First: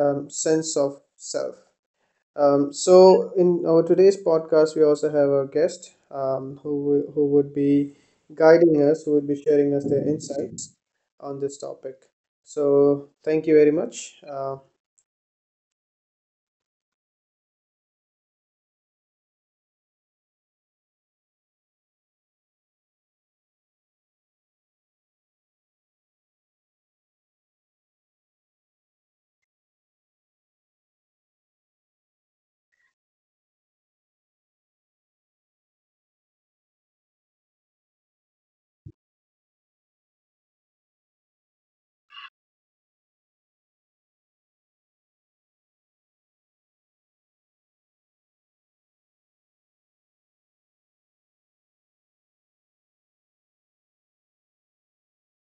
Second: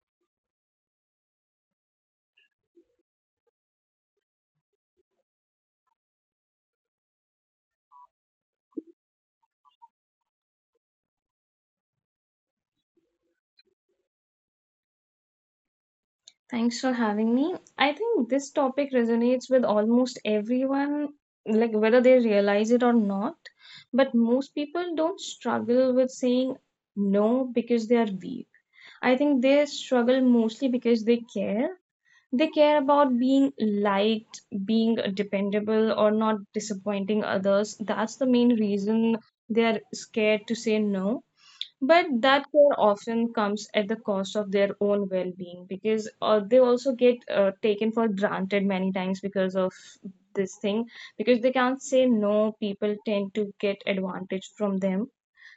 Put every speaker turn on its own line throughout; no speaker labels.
sense of self. So, in our today's podcast, we also have a guest who, who would be guiding us, who would be sharing us their insights on this topic. So, thank you very much.
Thanks for having me. I think this topic resonates with almost everyone, like whether they realize it or not. But most people don't struggle with saying no because they are weak. I think they struggle mostly because they care. They care about being liked, being dependable, or not disappointing others. That's the main reason they are scared to say no, but that care often comes at the cost of their own well being because they also get taken for granted many times because of this thing. Because they can't say no, people tend to get advantage from them.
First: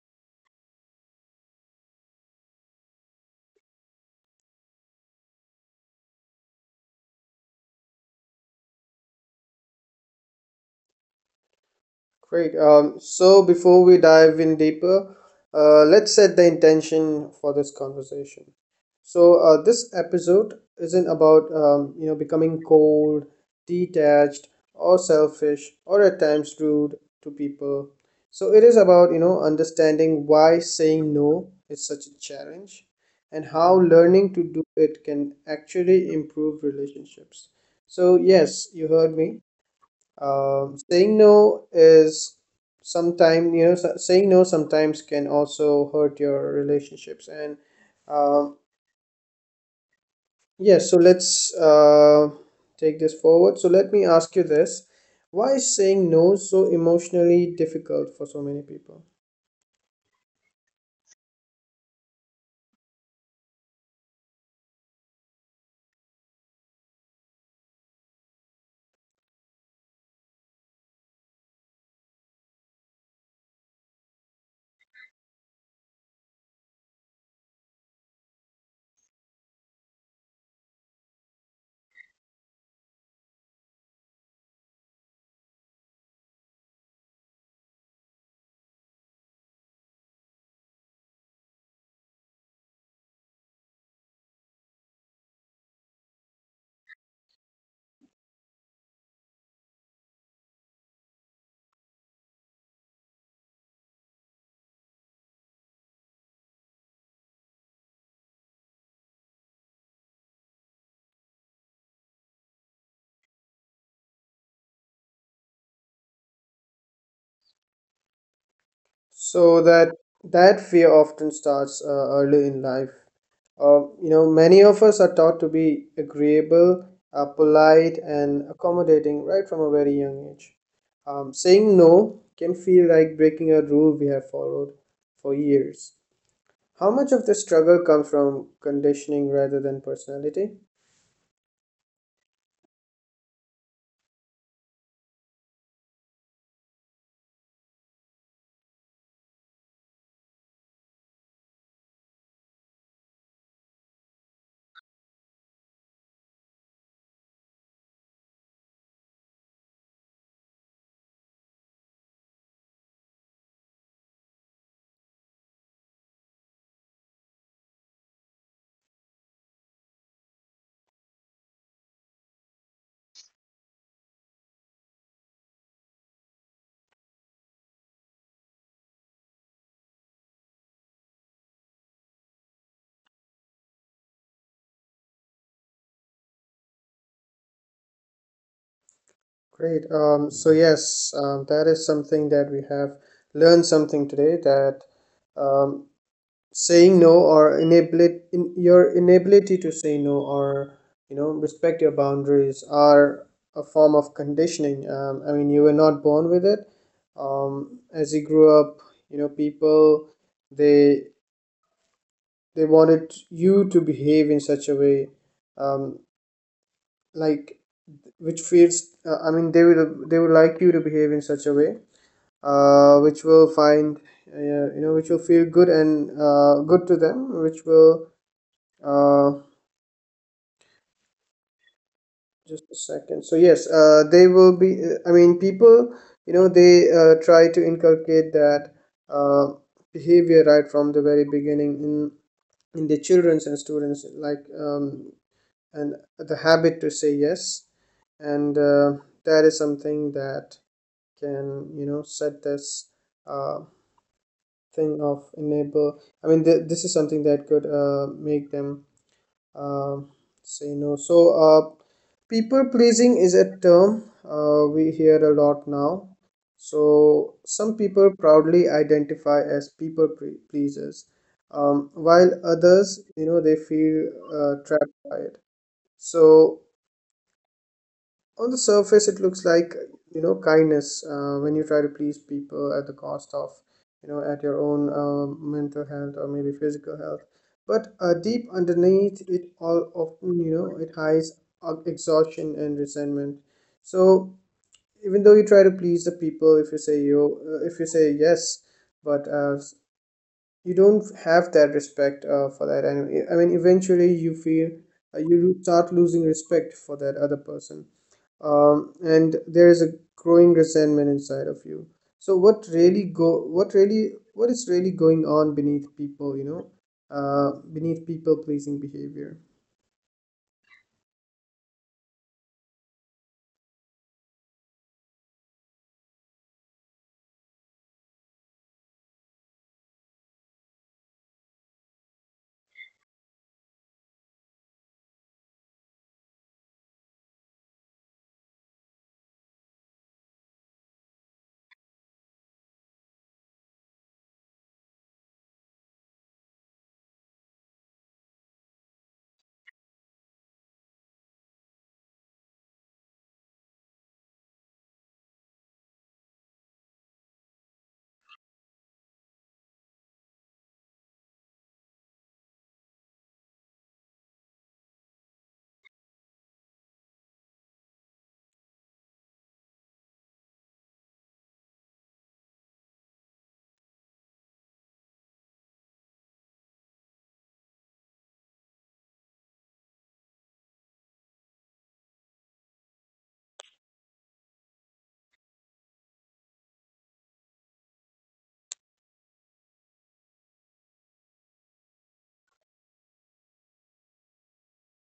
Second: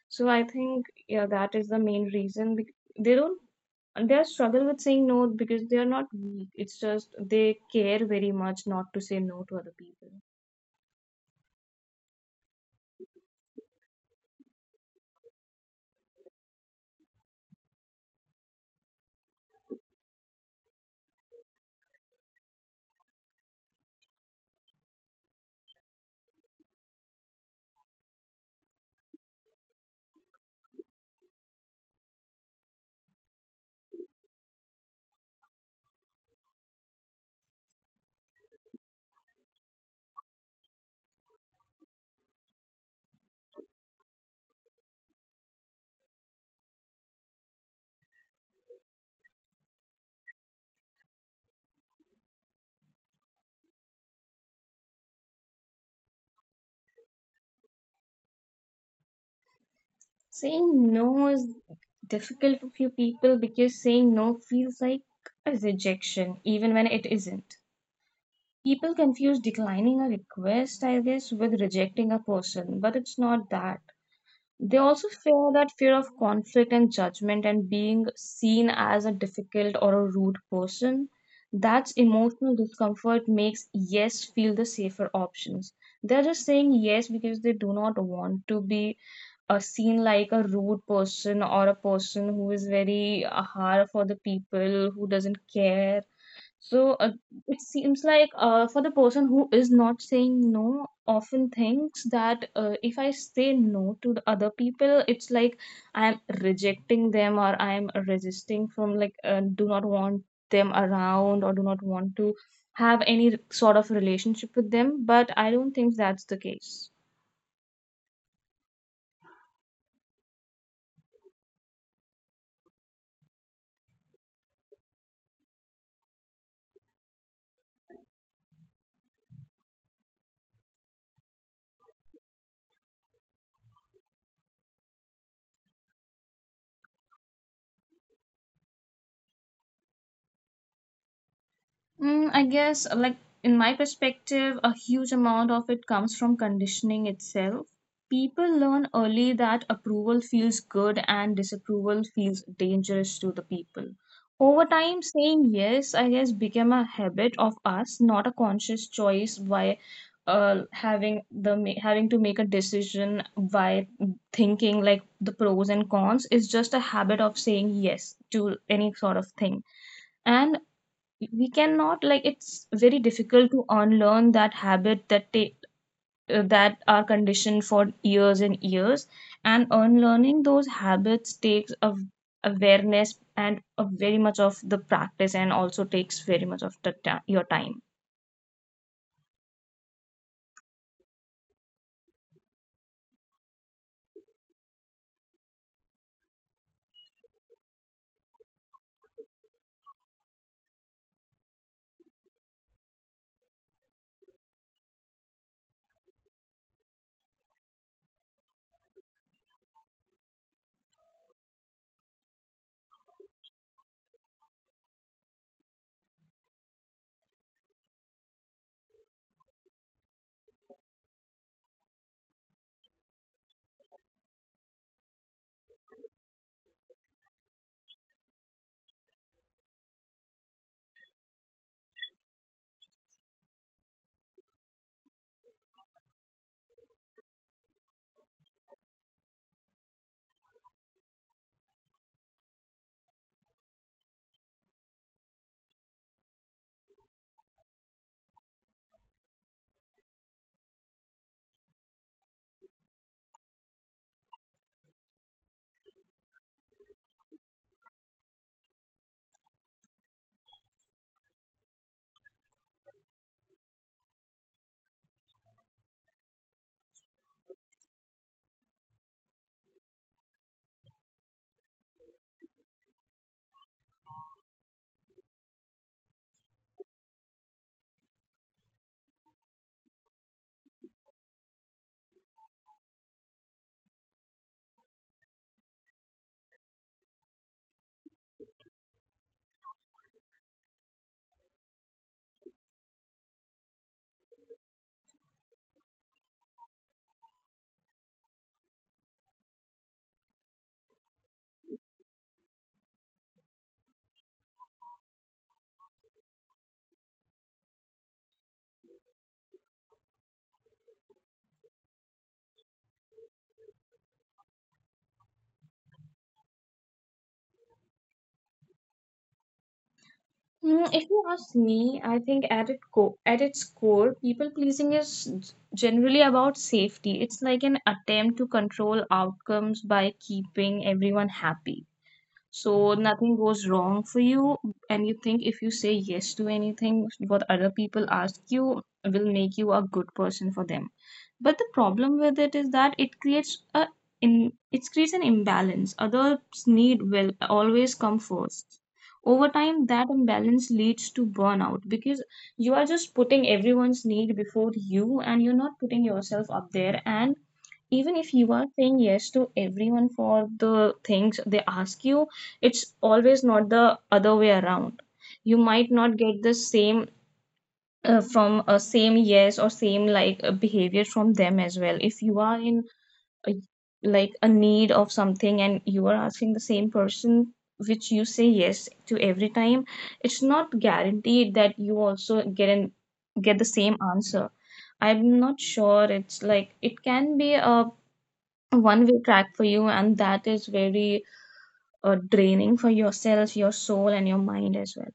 So I think, yeah, that is the main reason. They don't, they struggle with saying no because they are not weak. It's just they care very much not to say no to other people.
Great. So before we dive in deeper, let's set the intention for this conversation. So this episode isn't about you know becoming cold, detached, or selfish, or at times rude to people. So it is about you know understanding why saying no is such a challenge, and how learning to do it can actually improve relationships. So yes, you heard me. Saying no is sometimes, you know, saying no sometimes can also hurt your relationships. And um, yes, so let's take this forward. So let me ask you this. Why is saying no so emotionally difficult for so many people?
Saying no is difficult for few people because saying no feels like a rejection, even when it isn't. People confuse declining a request, I guess, with rejecting a person, but it's not that. They also fear of conflict and judgment, and being seen as a difficult or a rude person. That's emotional discomfort makes yes feel the safer options. They're just saying yes because they do not want to be seen like a rude person, or a person who is very hard for the people who doesn't care. So it seems like, for the person who is not saying no, often thinks that if I say no to the other people, it's like I am rejecting them, or I am resisting from, like, do not want them around, or do not want to have any sort of relationship with them. But I don't think that's the case.
So that fear often starts early in life. You know, many of us are taught to be agreeable, polite, and accommodating right from a very young age. Saying no can feel like breaking a rule we have followed for years. How much of the struggle comes from conditioning rather than personality?
Mm, I guess, like, in my perspective, a huge amount of it comes from conditioning itself. People learn early that approval feels good and disapproval feels dangerous to the people. Over time, saying yes, I guess, became a habit of us, not a conscious choice by having having to make a decision by thinking like the pros and cons, is just a habit of saying yes to any sort of thing. And we cannot, like, it's very difficult to unlearn that habit that are conditioned for years and years. And unlearning those habits takes of awareness and a very much of the practice, and also takes very much of your time.
Great. So yes, that is something that we have learned something today that um, saying no or inability in your inability to say no or you know respect your boundaries are a form of conditioning I mean you were not born with it. As you grew up you know people, they they wanted you to behave in such a way, um, like which feels I mean they would like you to behave in such a way which will find uh, you know which will feel good and good to them which will uh, just a second. So yes, they will be. I mean, people, you know, they try to inculcate that uh, behavior right from the very beginning in the childrens and students, like and the habit to say yes, and that is something that can you know set this uh, thing of enable. I mean, this is something that could make them uh, say no. So, people pleasing is a term we hear a lot now. So, some people proudly identify as people pleasers, while others, you know, they feel trapped by it. So, on the surface it looks like you know kindness when you try to please people at the cost of you know at your own mental health or maybe physical health but deep underneath it all often you know it hides exhaustion and resentment. So even though you try to please the people if you say you if you say yes but you don't have that respect for that and I mean eventually you feel you start losing respect for that other person. And there is a growing resentment inside of you. So what really what is really going on beneath people you know beneath people pleasing behavior?
Mm, if you ask me, I think at its core, people pleasing is generally about safety. It's like an attempt to control outcomes by keeping everyone happy so nothing goes wrong for you. And you think if you say yes to anything what other people ask you, will make you a good person for them. But the problem with it is that it creates a in it creates an imbalance. Others need will always come first. Over time, that imbalance leads to burnout because you are just putting everyone's need before you, and you're not putting yourself up there. And even if you are saying yes to everyone for the things they ask you, it's always not the other way around. You might not get the same from a same yes or same, like, behavior from them as well. If you are in a, like a need of something, and you are asking the same person which you say yes to every time, it's not guaranteed that you also get the same answer. I'm not sure. It's like it can be a one way track for you, and that is very draining for yourself, your soul, and your mind as well.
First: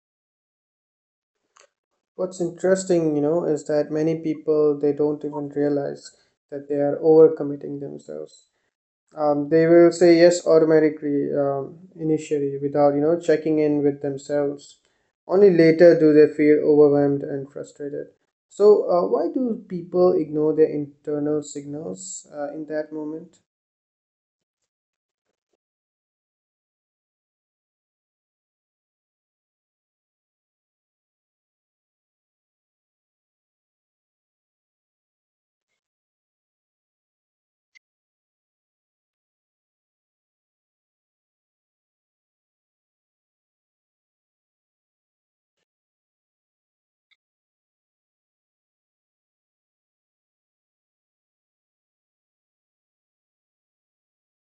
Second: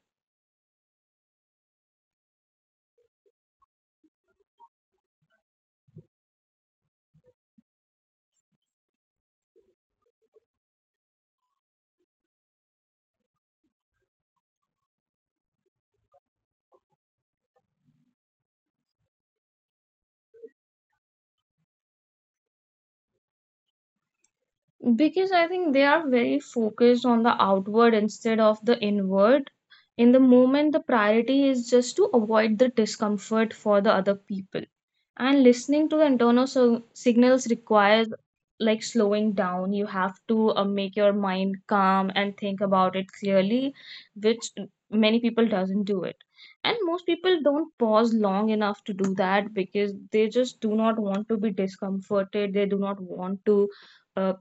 What's interesting you know is that many people they don't even realize that they are overcommitting themselves. They will say yes automatically initially without you know checking in with themselves. Only later do they feel overwhelmed and frustrated. So why do people ignore their internal signals in that moment?
Because I think they are very focused on the outward instead of the inward. In the moment, the priority is just to avoid the discomfort for the other people. And listening to the internal signals requires, like, slowing down. You have to make your mind calm and think about it clearly, which many people doesn't do it. And most people don't pause long enough to do that because they just do not want to be discomforted. They do not want to uh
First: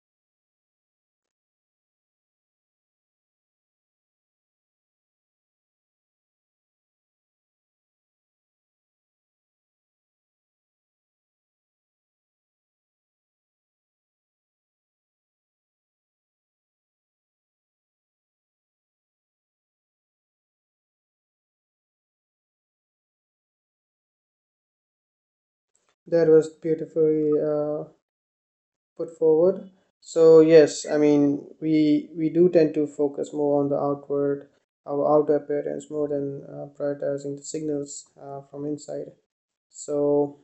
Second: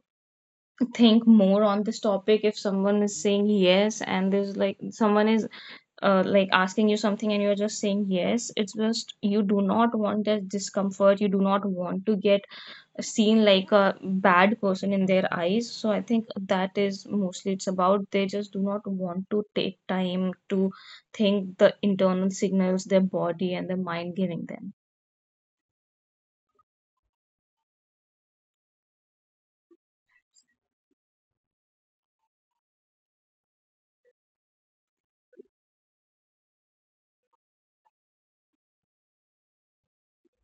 think more on this topic. If someone is saying yes, and there's like someone is like asking you something, and you're just saying yes, it's just you do not want that discomfort, you do not want to get seen like a bad person in their eyes. So I think that is mostly, it's about they just do not want to take time to think the internal signals their body and their mind giving them.
That was beautifully put forward. So yes, I mean we do tend to focus more on the outward, our outer appearance more than prioritizing the signals from inside. So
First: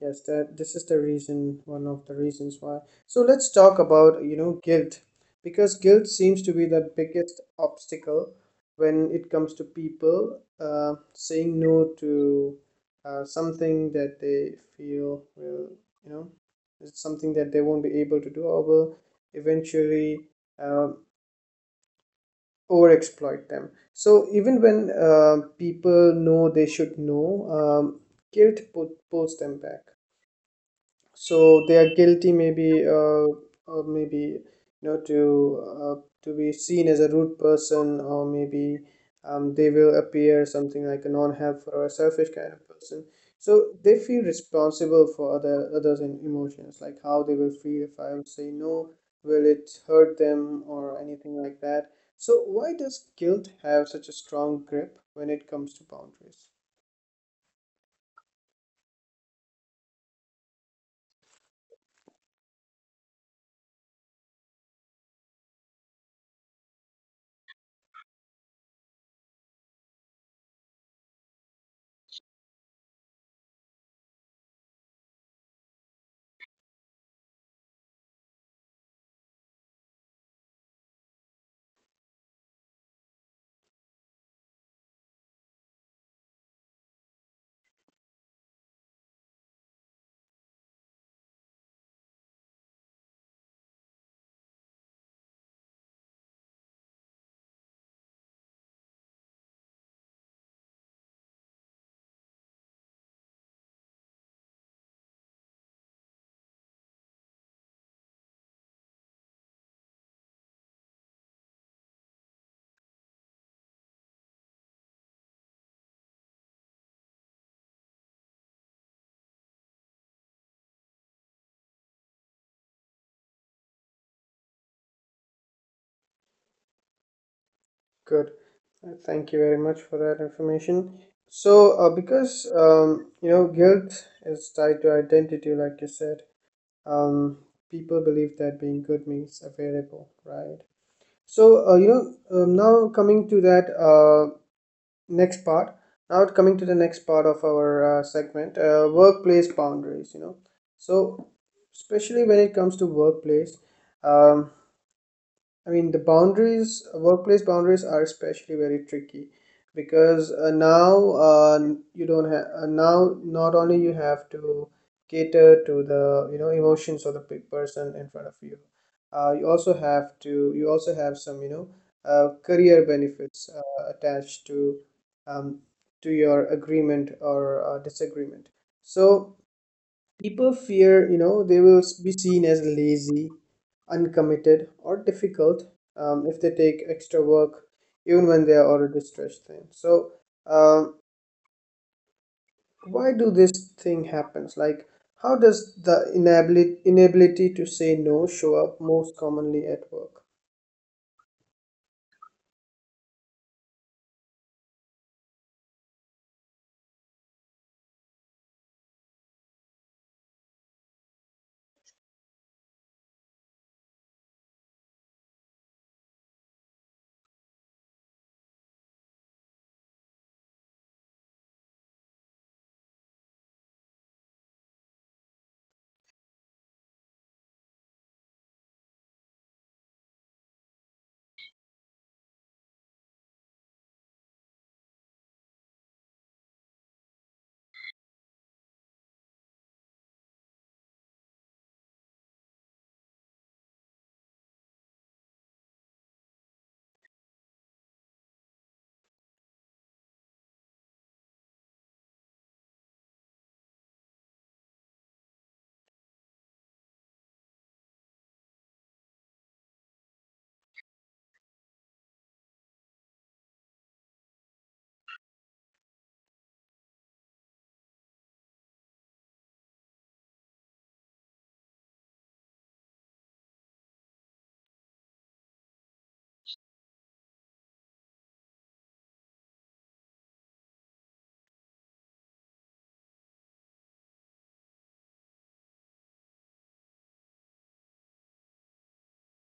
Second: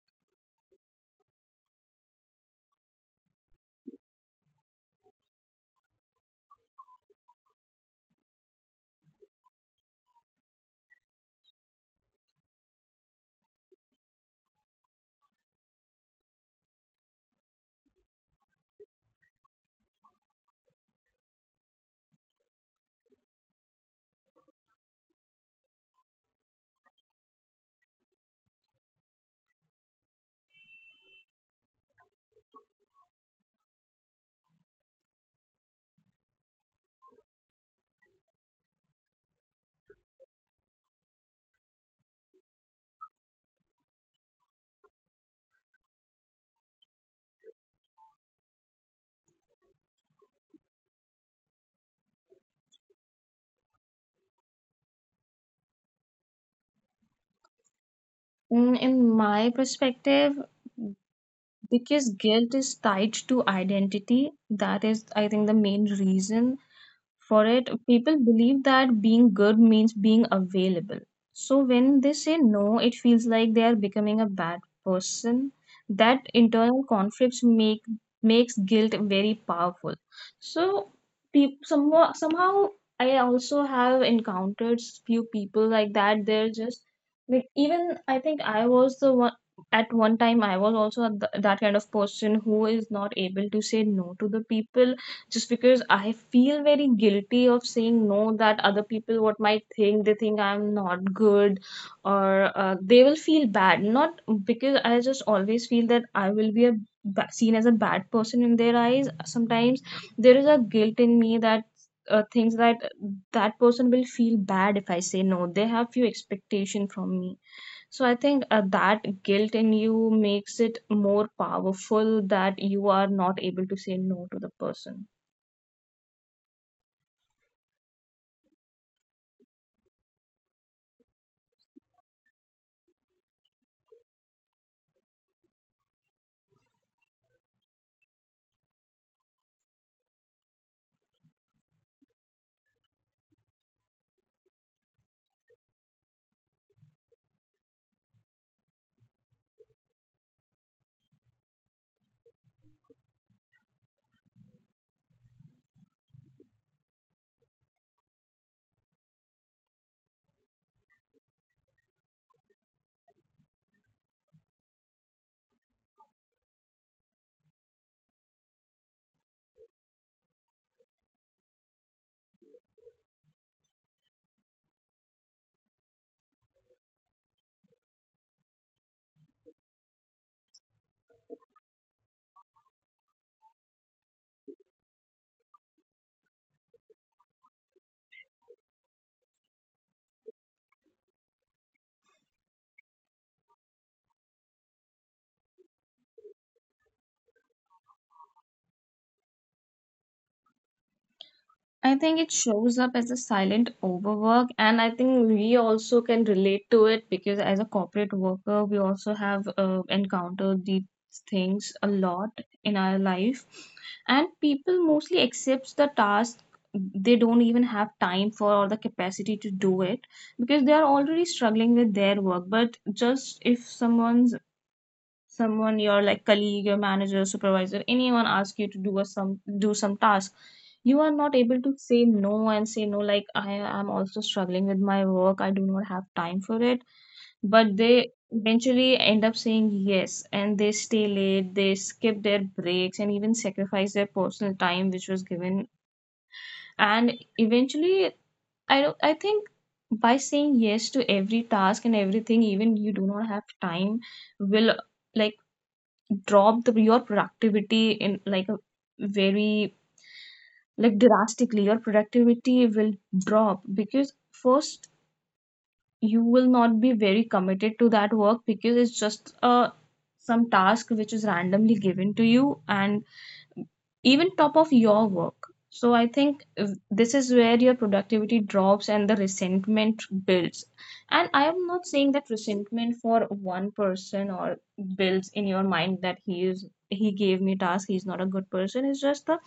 yes, that this is the reason, one of the reasons why. So let's talk about, you know, guilt, because guilt seems to be the biggest obstacle when it comes to people saying no to something that they feel will, you know, is something that they won't be able to do or will eventually uh, overexploit them. So even when people know they should know, guilt put, pulls them back. So they are guilty maybe or maybe you know to be seen as a rude person or maybe they will appear something like a non-helpful or a selfish kind of person. So they feel responsible for other others and emotions like how they will feel if I would say no, will it hurt them or anything like that. So why does guilt have such a strong grip when it comes to boundaries?
Mm, in my perspective, because guilt is tied to identity. That is, I think, the main reason for it. People believe that being good means being available, so when they say no, it feels like they are becoming a bad person. That internal conflicts makes guilt very powerful. So, somehow, I also have encountered few people like that. They're just like, even I think I was the one. At one time, I was also that kind of person who is not able to say no to the people, just because I feel very guilty of saying no, that other people what might think, they think I'm not good, or they will feel bad. Not because, I just always feel that I will be a seen as a bad person in their eyes. Sometimes there is a guilt in me that, things that that person will feel bad if I say no, they have few expectation from me. So I think that guilt in you makes it more powerful, that you are not able to say no to the person.
Good. Thank you very much for that information. So, because you know, guilt is tied to identity, like you said, um, people believe that being good means available, right? So, you know, now coming to that next part, now coming to the next part of our segment, workplace boundaries, you know. So, especially when it comes to workplace, um, I mean, the boundaries, workplace boundaries are especially very tricky because now you don't have, now not only you have to cater to the, you know, emotions of the person in front of you, you also have to, you also have some, you know, career benefits attached um, to your agreement or disagreement. So, people fear, you know, they will be seen as lazy, uncommitted, or difficult if they take extra work, even when they are already stressed thin. So, um, why do this thing happens? Like, how does the inability to say no show up most commonly at work?
I think it shows up as a silent overwork, and I think we also can relate to it, because as a corporate worker, we also have encountered these things a lot in our life. And people mostly accepts the task they don't even have time for, or the capacity to do it, because they are already struggling with their work. But just if someone, your like colleague, your manager, supervisor, anyone ask you to do a some do some task, you are not able to say no and say no like, I am also struggling with my work, I do not have time for it. But they eventually end up saying yes, and they stay late, they skip their breaks, and even sacrifice their personal time which was given. And eventually, I don't I think by saying yes to every task and everything, even you do not have time, will, like, drop the your productivity in, like, a very, like, drastically your productivity will drop. Because first, you will not be very committed to that work, because it's just a some task which is randomly given to you and even top of your work. So I think this is where your productivity drops and the resentment builds. And I am not saying that resentment for one person, or builds in your mind that he gave me task, he's not a good person. It's just the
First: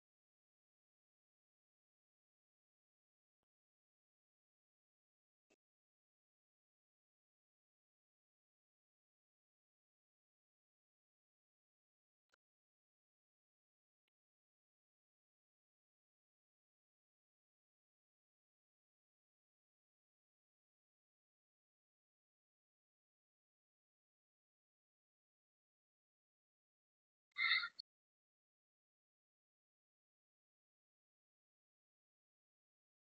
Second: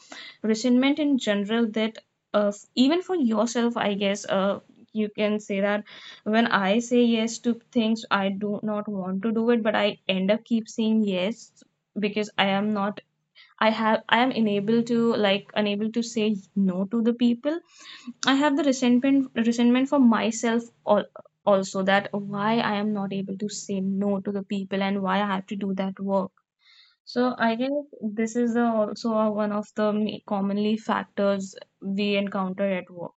resentment in general, that even for yourself, I guess, you can say that when I say yes to things, I do not want to do it, but I end up keep saying yes because I am not I am unable to, like, unable to say no to the people. I have the resentment for myself, also, that why I am not able to say no to the people, and why I have to do that work. So I guess this is one of the commonly factors we encounter at work.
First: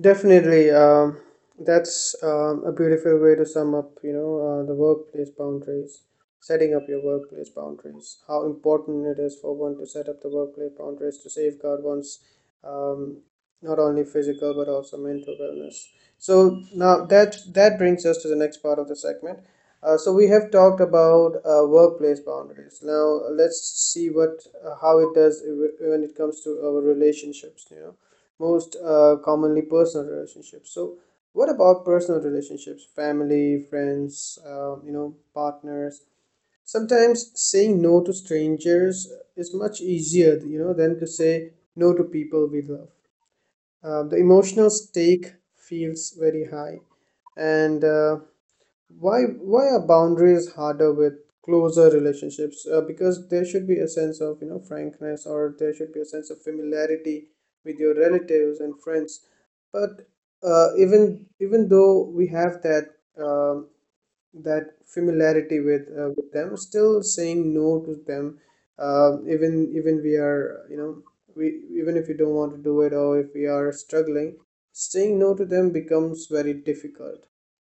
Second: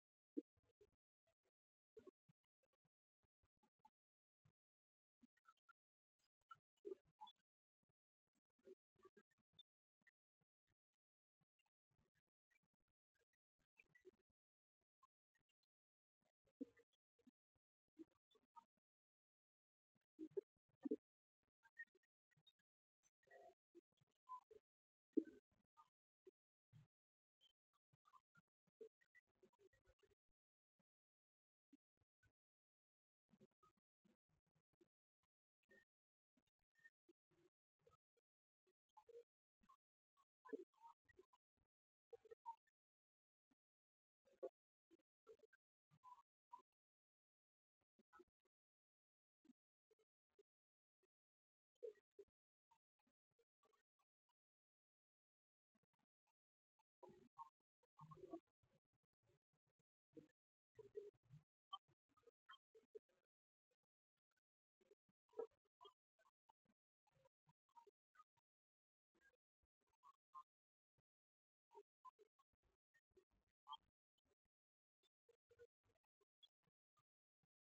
Definitely, that's a beautiful way to sum up, you know, the workplace boundaries, setting up your workplace boundaries, how important it is for one to set up the workplace boundaries to safeguard one's um, not only physical but also mental wellness. So now that that brings us to the next part of the segment. So we have talked about workplace boundaries. Now let's see what how it does when it comes to our relationships, you know most commonly personal relationships. So, what about personal relationships? Family, friends, you know, partners. Sometimes saying no to strangers is much easier, you know, than to say no to people we love. The emotional stake feels very high, and why are boundaries harder with closer relationships because there should be a sense of you know frankness or there should be a sense of familiarity with your relatives and friends, but even even though we have that um that familiarity with them still saying no to them even even we are you know we even if you don't want to do it or if we are struggling, saying no to them becomes very difficult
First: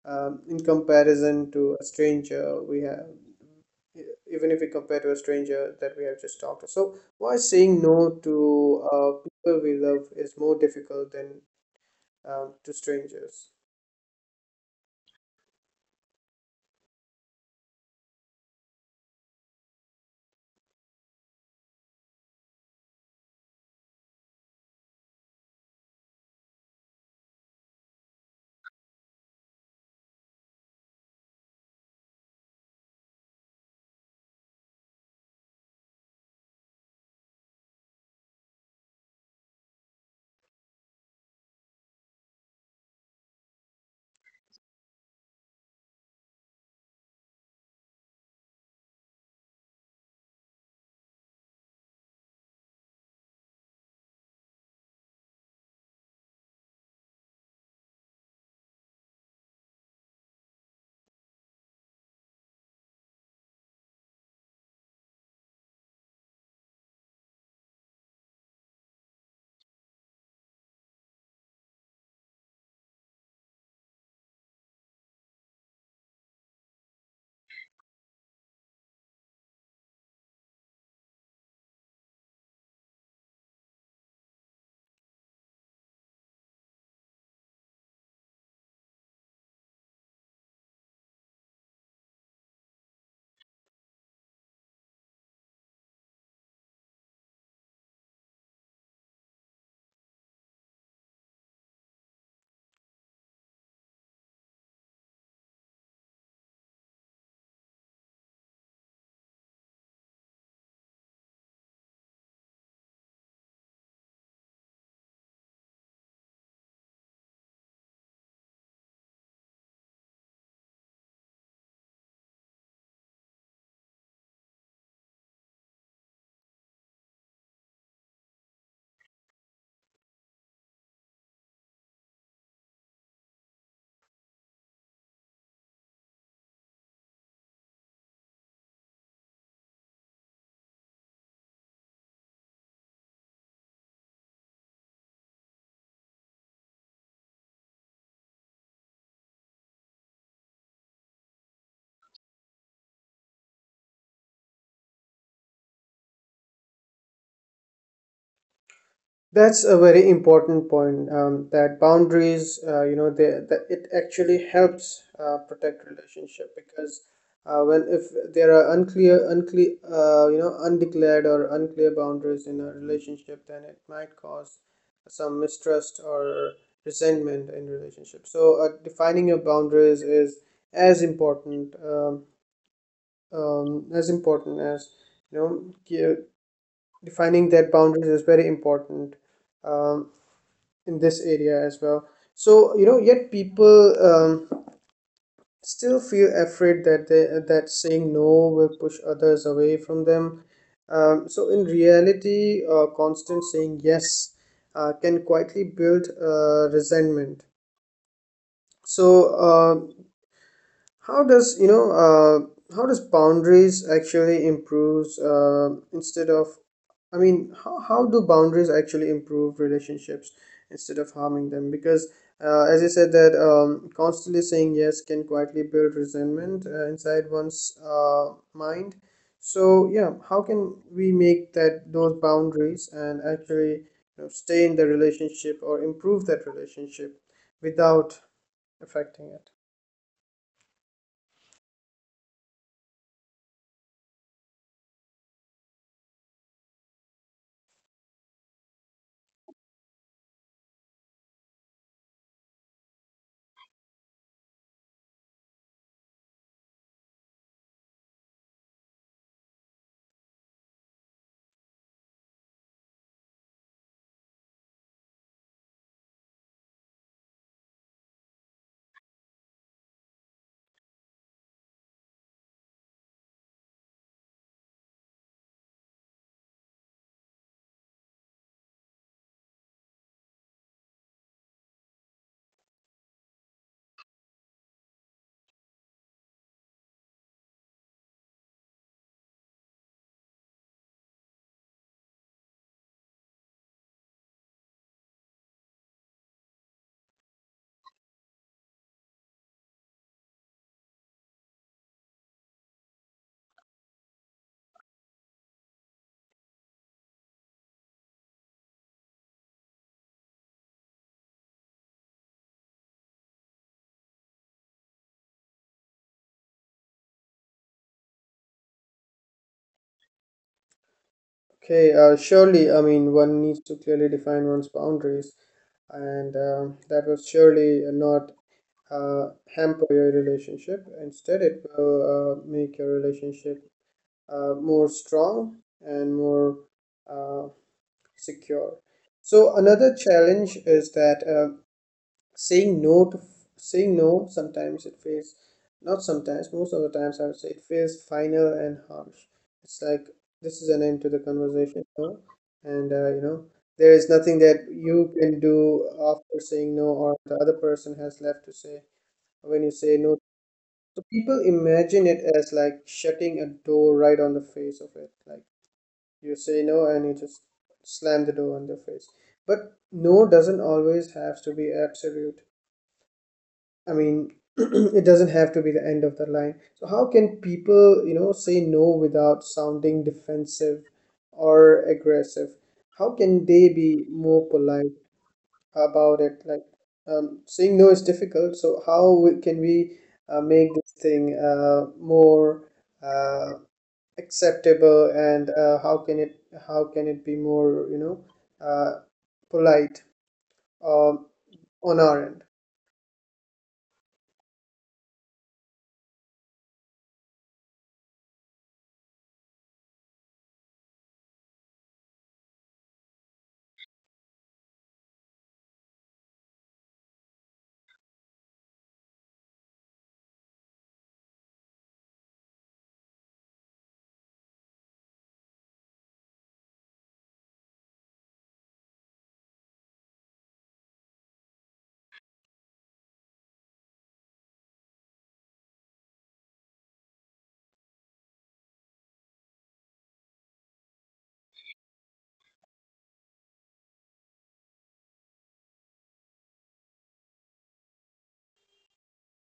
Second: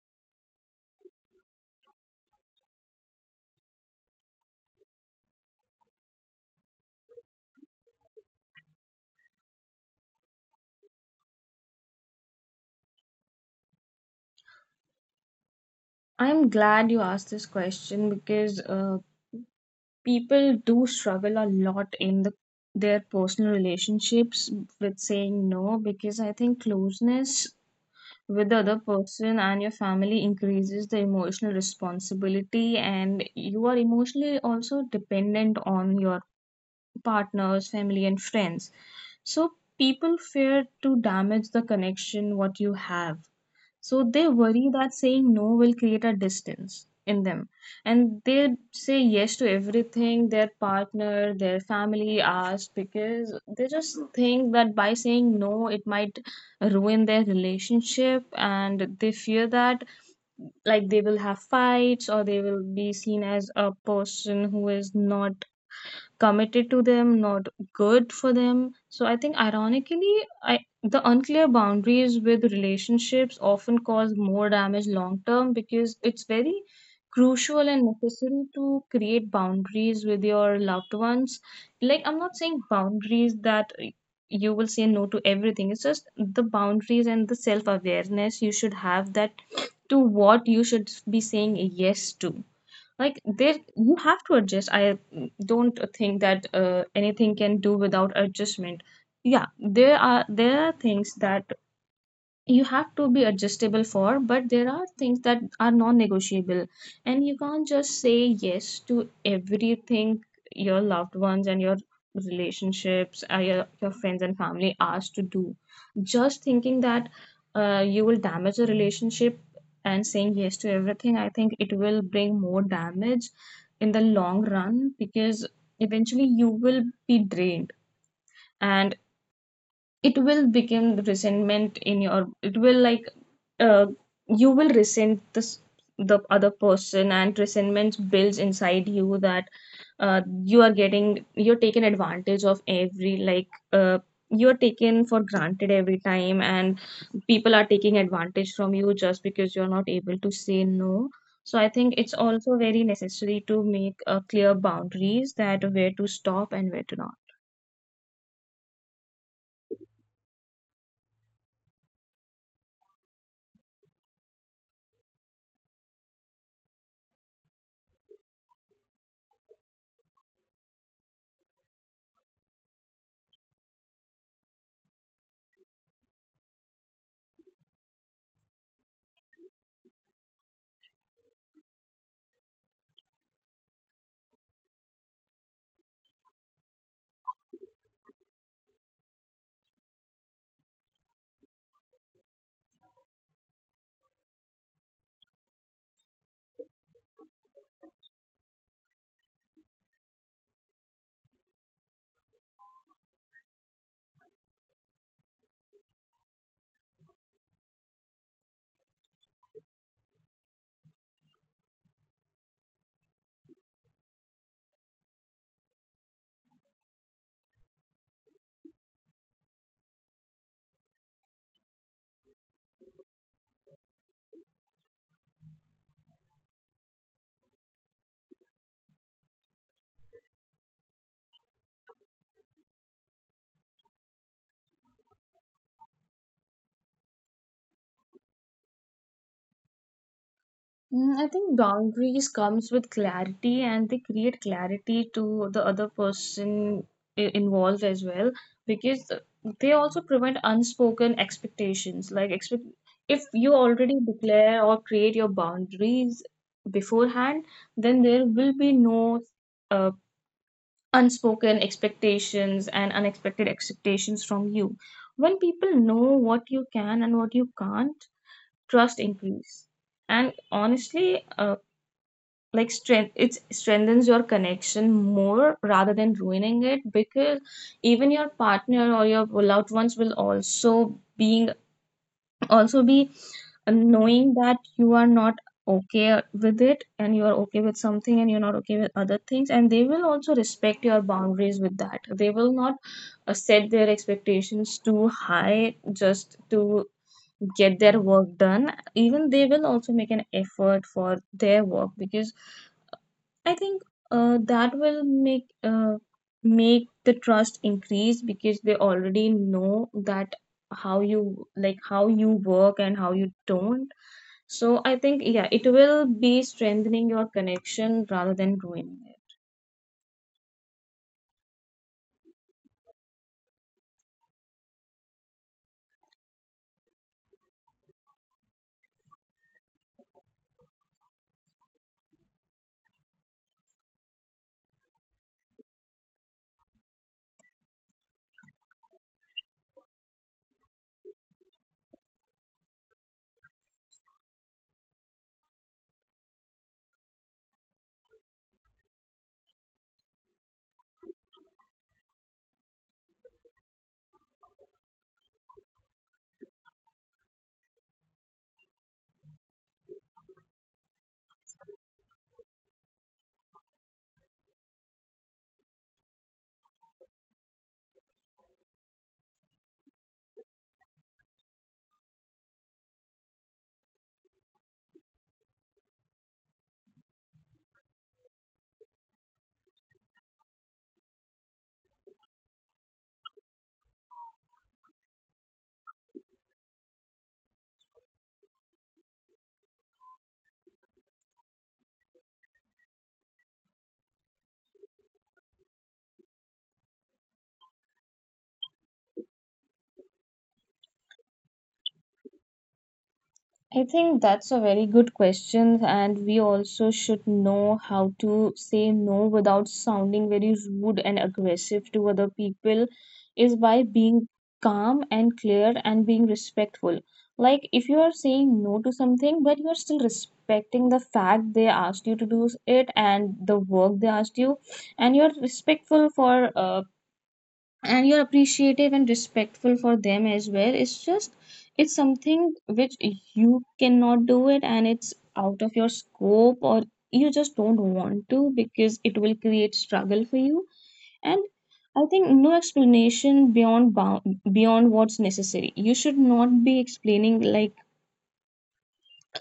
in comparison to a stranger we have, even if we compare to a stranger that we have just talked to. So why saying no to people we love is more difficult than to strangers?
I'm glad you asked this question, because people do struggle a lot in their personal relationships with saying no, because I think closeness with the other person and your family increases the emotional responsibility, and you are emotionally also dependent on your partners, family, and friends. So people fear to damage the connection what you have, so they worry that saying no will create a distance in them. And they say yes to everything their partner, their family asks, because they just think that by saying no, it might ruin their relationship. And they fear that, like, they will have fights, or they will be seen as a person who is not committed to them, not good for them. So I think, ironically, I the unclear boundaries with relationships often cause more damage long term, because it's very crucial and necessary to create boundaries with your loved ones. Like, I'm not saying boundaries that you will say no to everything. It's just the boundaries and the self awareness you should have that to what you should be saying yes to. Like there you have to adjust. I don't think that anything can do without adjustment. Yeah, there are things that you have to be adjustable for, but there are things that are non-negotiable, and you can't just say yes to everything your loved ones and your relationships, your friends and family asked to do, just thinking that you will damage the relationship. And saying yes to everything, I think it will bring more damage in the long run, because eventually you will be drained, and it will become resentment in your, it will, like, uh, you will resent this the other person, and resentment builds inside you that you are getting, you're taken advantage of every, like, uh, you're taken for granted every time, and people are taking advantage from you just because you're not able to say no. So I think it's also very necessary to make clear boundaries, that where to stop and where to not.
That's a very important point. That boundaries, you know, they, that it actually helps protect relationship because when if there are unclear, you know, undeclared or unclear boundaries in a relationship, then it might cause some mistrust or resentment in relationship. So defining your boundaries is as important, as important as you know, defining that boundaries is very important. Um, in this area as well, so you know yet people still feel afraid that they that saying no will push others away from them. So in reality constant saying yes can quietly build resentment. So uh, how does you know how does boundaries actually improves instead of, I mean how do boundaries actually improve relationships instead of harming them? Because as you said that constantly saying yes can quietly build resentment inside one's mind. So yeah, how can we make that those boundaries and actually you know, stay in the relationship or improve that relationship without affecting it?
Mm, I think boundaries comes with clarity and they create clarity to the other person involved as well, because they also prevent unspoken expectations. Like, expect if you already declare or create your boundaries beforehand, then there will be no uh, unspoken expectations and unexpected expectations from you. When people know what you can and what you can't, trust increase. And honestly, like strength it strengthens your connection more rather than ruining it, because even your partner or your loved ones will also being also be knowing that you are not okay with it and you are okay with something and you're not okay with other things, and they will also respect your boundaries. With that, they will not set their expectations too high just to get their work done. Even they will also make an effort for their work, because I think that will make the trust increase, because they already know that how you, like how you work and how you don't. So I think, yeah, it will be strengthening your connection rather than ruining it.
Okay, surely, I mean, one needs to clearly define one's boundaries, and that will surely not uh, hamper your relationship. Instead, it will make your relationship more strong and more uh, secure. So, another challenge is that saying no to saying no sometimes it feels not sometimes most of the times, I would say, it feels final and harsh. It's like this is an end to the conversation, no? And there is nothing that you can do after saying no, or the other person has left to say when you say no. So people imagine it as like shutting a door right on the face of it, like you say no and you just slam the door on their face. But no doesn't always have to be absolute. I mean, it doesn't have to be the end of the line. So how can people, say no without sounding defensive or aggressive? How can they be more polite about it? Like, saying no is difficult. So can we make this thing more uh, acceptable, and how can it be more, uh, polite um, on our end?
I think that's a very good question, and we also should know how to say no without sounding very rude and aggressive to other people is by being calm and clear and being respectful. Like, if you are saying no to something, but you are still respecting the fact they asked you to do it and the work they asked you, and you're respectful for, and you're appreciative and respectful for them as well, it's just it's something which you cannot do it, and it's out of your scope, or you just don't want to because it will create struggle for you. And I think no explanation beyond beyond what's necessary, you should not be explaining, like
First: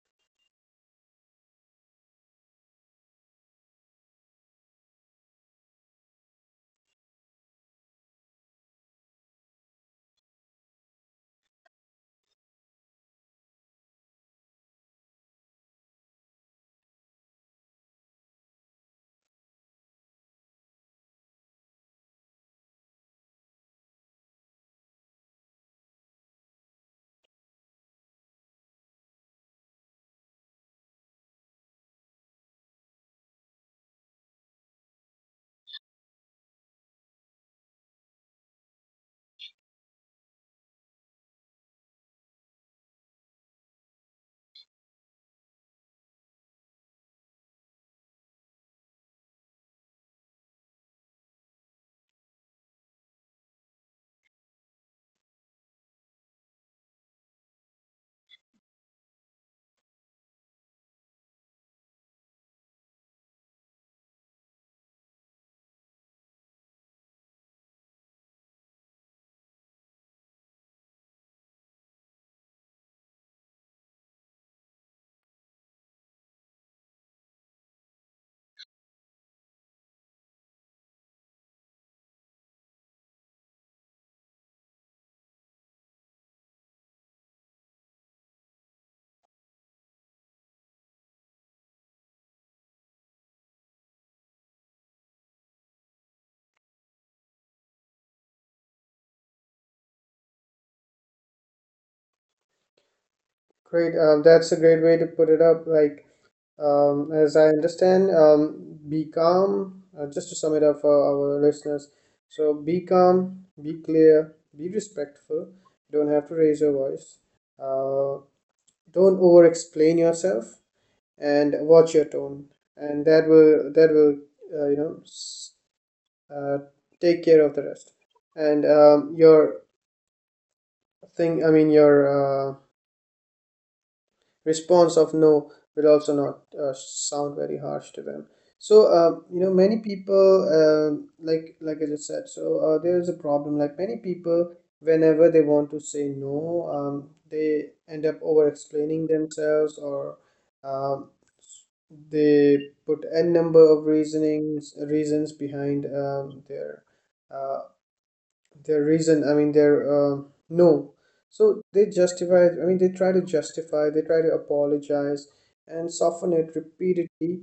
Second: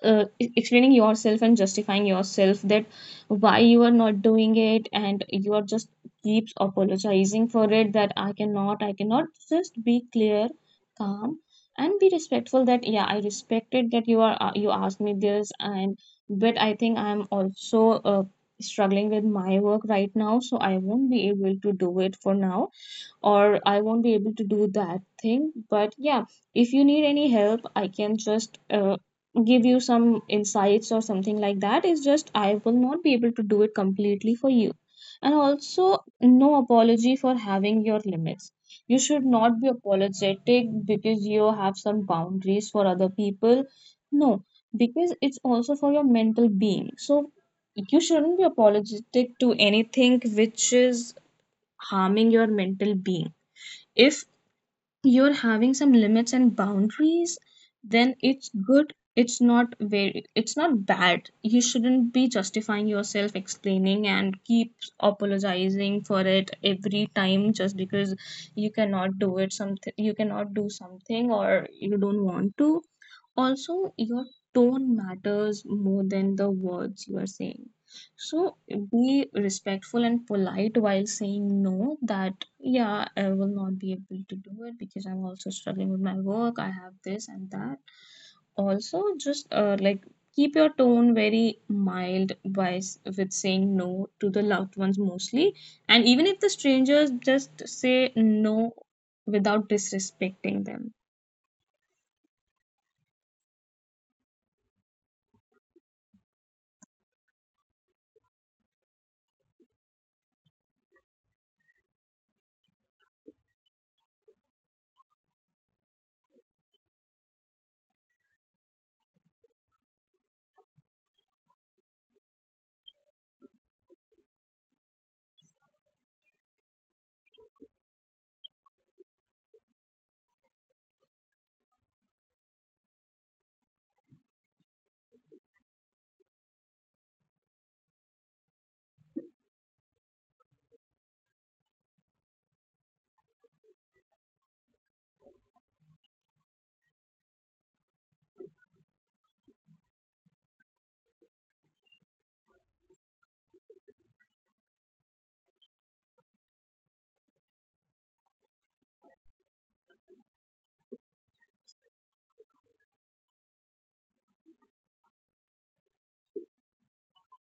explaining yourself and justifying yourself that why you are not doing it, and you are just keeps apologizing for it. That I cannot, I cannot just be clear, calm, and be respectful, that yeah, I respected that you are, you asked me this, and but I think I'm also struggling with my work right now, so I won't be able to do it for now or I won't be able to do that thing. But yeah, if you need any help, I can just give you some insights or something like that. It's just I will not be able to do it completely for you. And also, no apology for having your limits. You should not be apologetic because you have some boundaries for other people. No, because it's also for your mental being. So you shouldn't be apologetic to anything which is harming your mental being. If you're having some limits and boundaries, then it's good. It's not very, it's not bad. You shouldn't be justifying yourself, explaining, and keep apologizing for it every time just because you cannot do it something, you cannot do something, or you don't want to. Also, your tone matters more than the words you are saying. So be respectful and polite while saying no, that yeah, I will not be able to do it because I'm also struggling with my work. I have this and that. Also, just, like, keep your tone very mild by with saying no to the loved ones mostly. And even if the strangers, just say no without disrespecting them.
Great. That's a great way to put it up. As I understand, be calm. Just to sum it up for our listeners, so be calm, be clear, be respectful. You don't have to raise your voice. Uh, don't over-explain yourself, and watch your tone. And that will you know s- uh, take care of the rest. And your I mean your uh. response of no will also not sound very harsh to them. So many people, uh, like I just said, so there is a problem. Like many people, whenever they want to say no, they end up over explaining themselves, or um, they put n number of reasonings reasons behind uh, their reason I mean their no. So they justify, I mean, they try to justify, they try to apologize and soften it repeatedly.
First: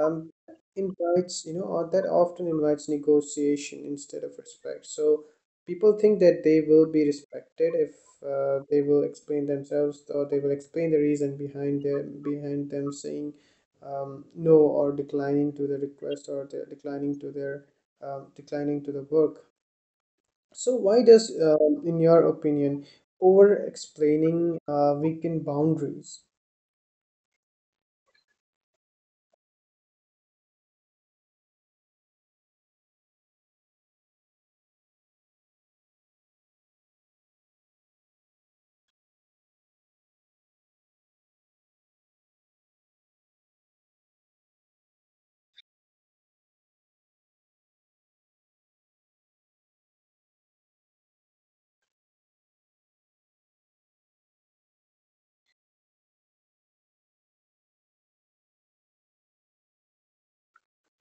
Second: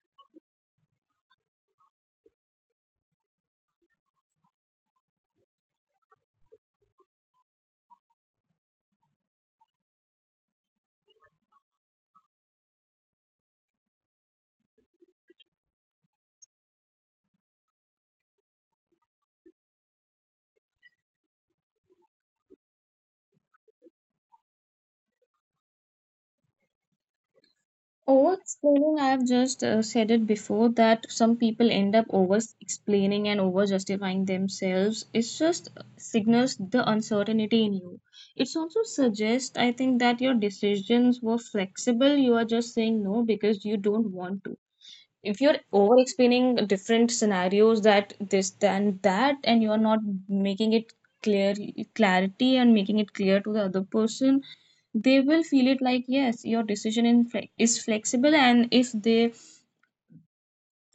Um invites you know or that often invites negotiation instead of respect. So people think that they will be respected if they will explain themselves, or they will explain the reason behind them saying no, or declining to the request, or the declining to their declining to the work. So why does, in your opinion, over-explaining weaken boundaries?
Over explaining, I've just said it before that some people end up over explaining and over justifying themselves. It's just signals the uncertainty in you. It's also suggests, I think, that your decisions were flexible. You are just saying no because you don't want to. If you're over explaining different scenarios, that this, then that, and you're not making it clear, clarity and making it clear to the other person, they will feel it, like, yes, your decision is flexible, and if they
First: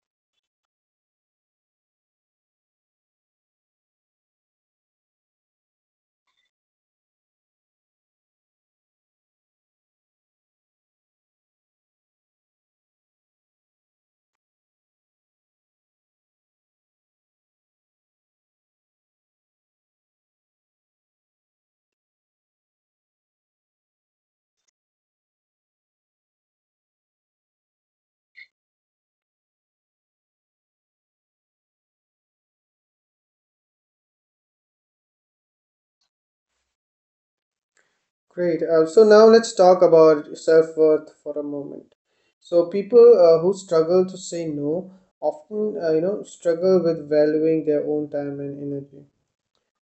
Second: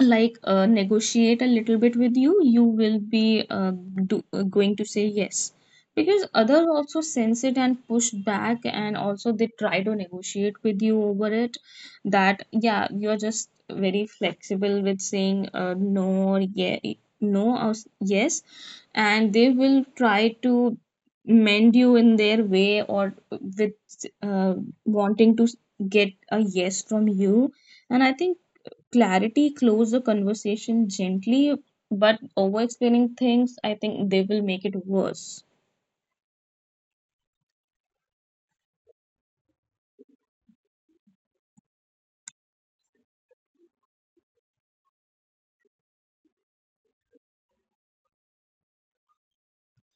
like negotiate a little bit with you, you will be, going to say yes, because others also sense it and push back, and also they try to negotiate with you over it, that yeah, you're just very flexible with saying no or yeah, no yes, and they will try to mend you in their way, or with uh, wanting to get a yes from you. And I think clarity close the conversation gently, but over explaining things, I think they will make it worse.
Great. So now let's talk about self-worth for a moment. So people who struggle to say no often struggle with valuing their own time and energy.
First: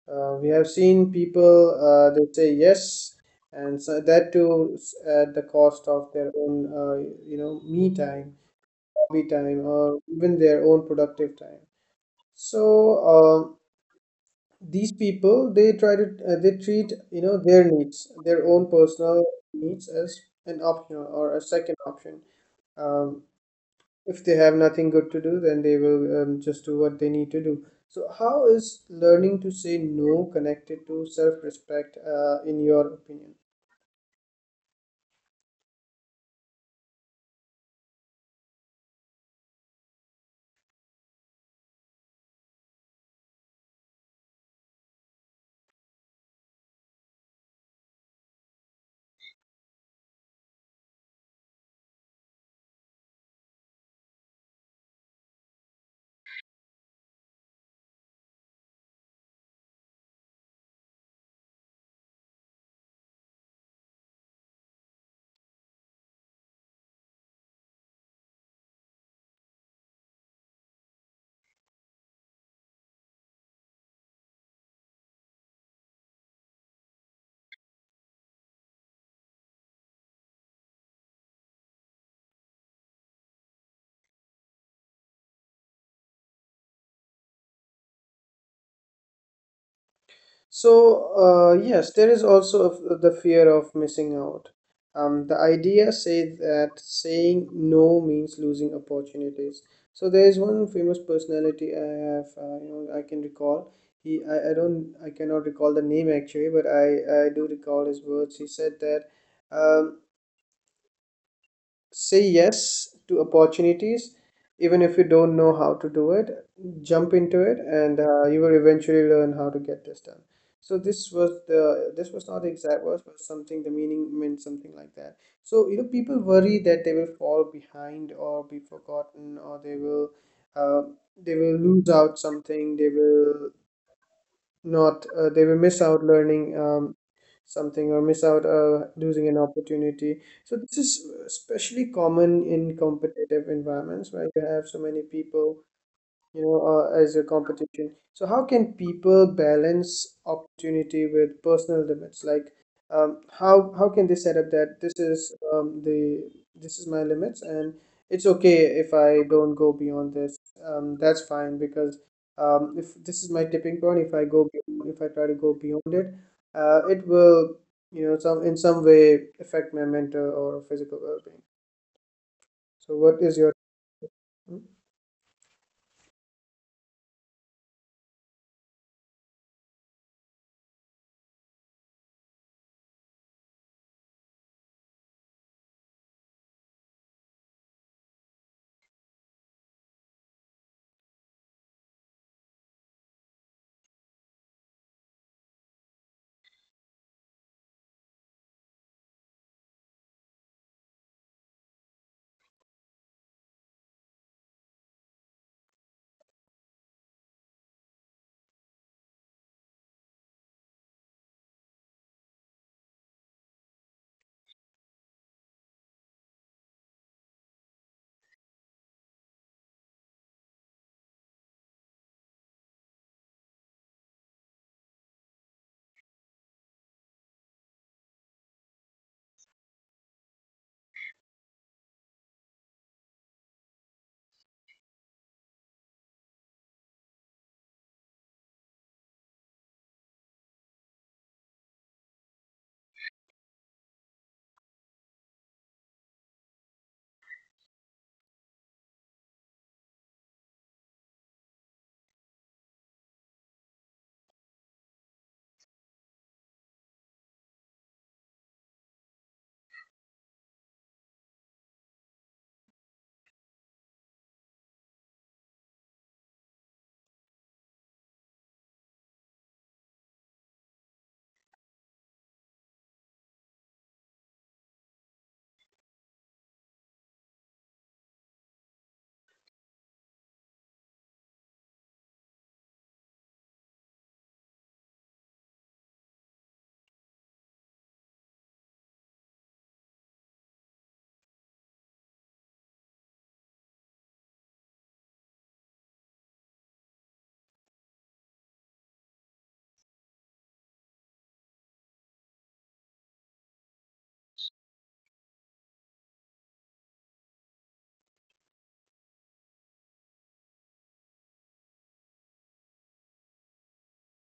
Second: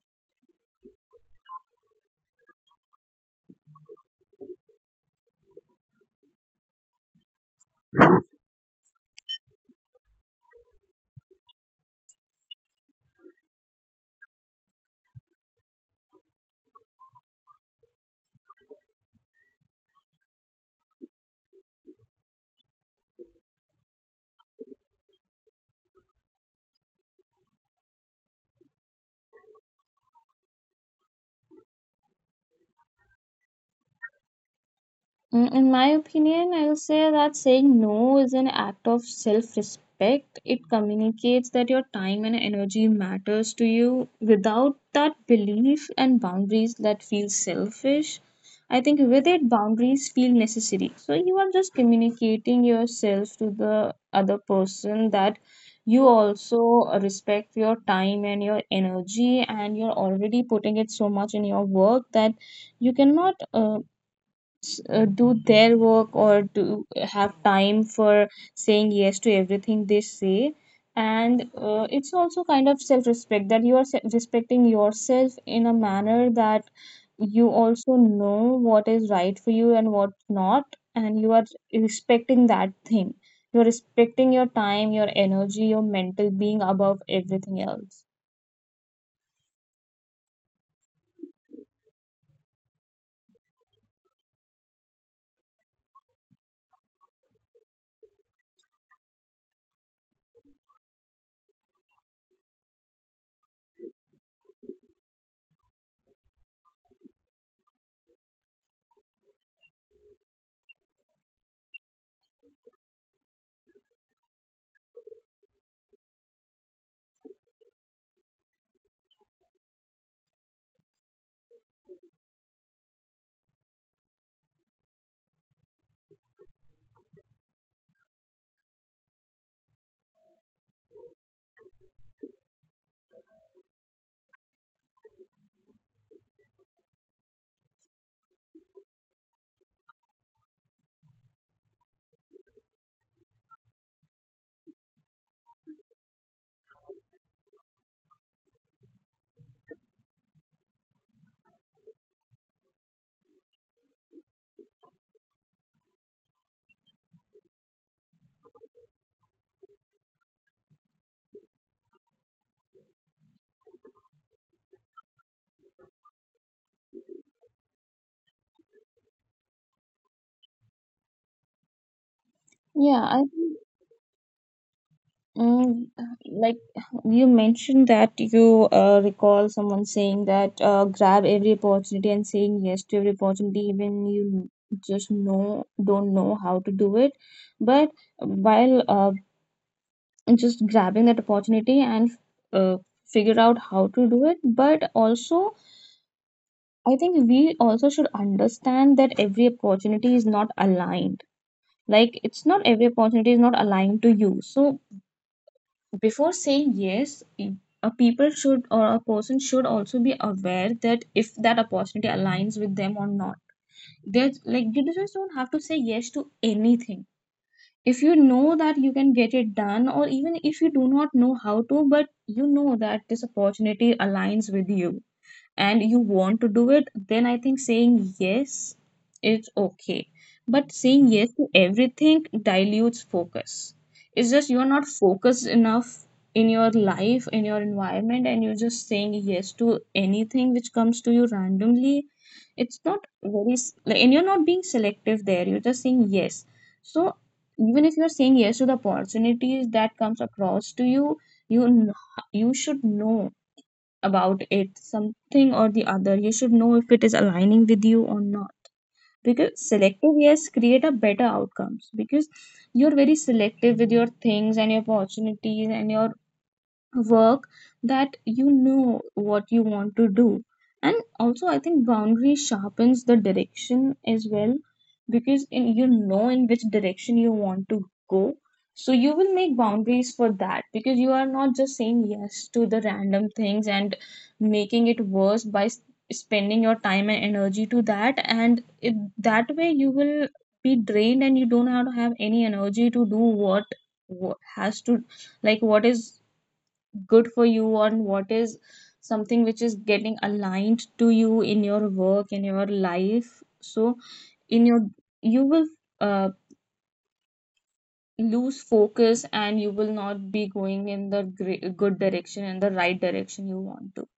We have seen people, they say yes, and so that too at the cost of their own, me time, hobby time, or even their own productive time. So, um, these people, they try to they treat, you know, their own personal needs as an optional or a second option. um, if they have nothing good to do, then they will just do what they need to do. So how is learning to say no connected to self-respect, in your opinion?
Mm, in my opinion, I'll say that saying no is an act of self respect. It communicates that your time and energy matters to you. Without that belief and boundaries that feel selfish, I think with it, boundaries feel necessary. So you are just communicating yourself to the other person that you also respect your time and your energy, and you're already putting it so much in your work that you cannot. Do their work, or to have time for saying yes to everything they say. And it's also kind of self respect, that you are respecting yourself in a manner that you also know what is right for you and what not, and you are respecting that thing. You're respecting your time, your energy, your mental being above everything else.
So, yes, there is also the fear of missing out. The idea says that saying no means losing opportunities. So there is one famous personality I have, I can recall. I cannot recall the name actually, but I do recall his words. He said that, um say yes to opportunities even if you don't know how to do it. Jump into it, and you will eventually learn how to get this done. So this was not the exact words, but something the meaning meant something like that. So, you know, people worry that they will fall behind or be forgotten, or they will uh, lose out something, they will not they will miss out learning something, or miss out losing an opportunity. So this is especially common in competitive environments where you have so many people, you know, as a competition. So how can people balance opportunity with personal limits? Like, how can they set up that this is the this is my limits, and it's okay if I don't go beyond this. That's fine because if this is my tipping point, if I go beyond, if I try to go beyond it, it will, you know, some in some way affect my mental or physical well-being. So
Yeah,
what
I
is your
think. Mm, like you mentioned that you recall someone saying that grab every opportunity and saying yes to every opportunity even you just know don't know how to do it, but while just grabbing that opportunity and uh, figure out how to do it. But also I think we also should understand that every opportunity is not aligned. Like, it's not, every opportunity is not aligned to you. So before saying yes, a people should or a person should also be aware that if that opportunity aligns with them or not. There's, like, you just don't have to say yes to anything. If you know that you can get it done, or even if you do not know how to, but you know that this opportunity aligns with you and you want to do it, then I think saying yes is okay. But saying yes to everything dilutes focus. It's just you're not focused enough in your life, in your environment, and you're just saying yes to anything which comes to you randomly. It's not very, like, and you're not being selective there. You're just saying yes. So even if you're saying yes to the opportunities that comes across to you, you kn- you should know about it, something or the other. You should know if it is aligning with you or not. Because selective yes create a better outcomes because you're very selective with your things and your opportunities and your work that you know what you want to do. And also, I think boundary sharpens the direction as well, because you know in which direction you want to go, so you will make boundaries for that because you are not just saying yes to the random things and making it worse by spending your time and energy to that. And that way you will be drained and you don't have to have any energy to do what has to, what is good for you, and what is something which is getting aligned to you in your work, in your life. So in your, you will uh, lose focus and you will not be going in the good direction, in the right direction you want to.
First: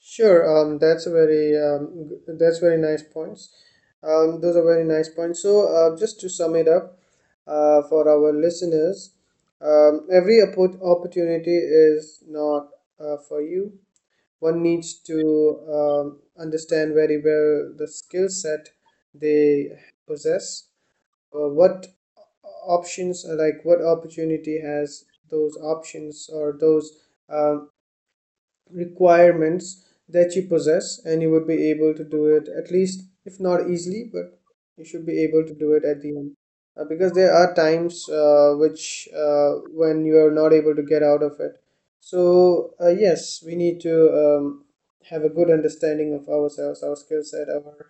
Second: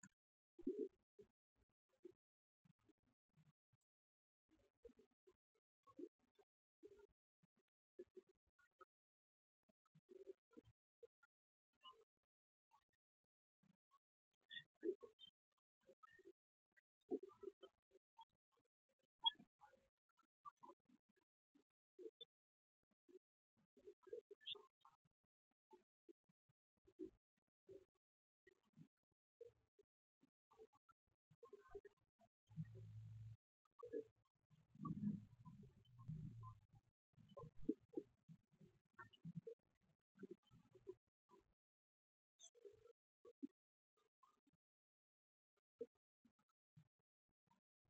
Sure, that's a very that's very nice points. Those are very nice points. So, just to sum it up, for our listeners, every opportunity is not for you. One needs to understand very well the skill set they possess, or what options, like what opportunity has those options or those. Um, Requirements that you possess, and you would be able to do it at least, if not easily, but you should be able to do it at the end. Because there are times which when you are not able to get out of it. So yes, we need to have a good understanding of ourselves, our skill set, our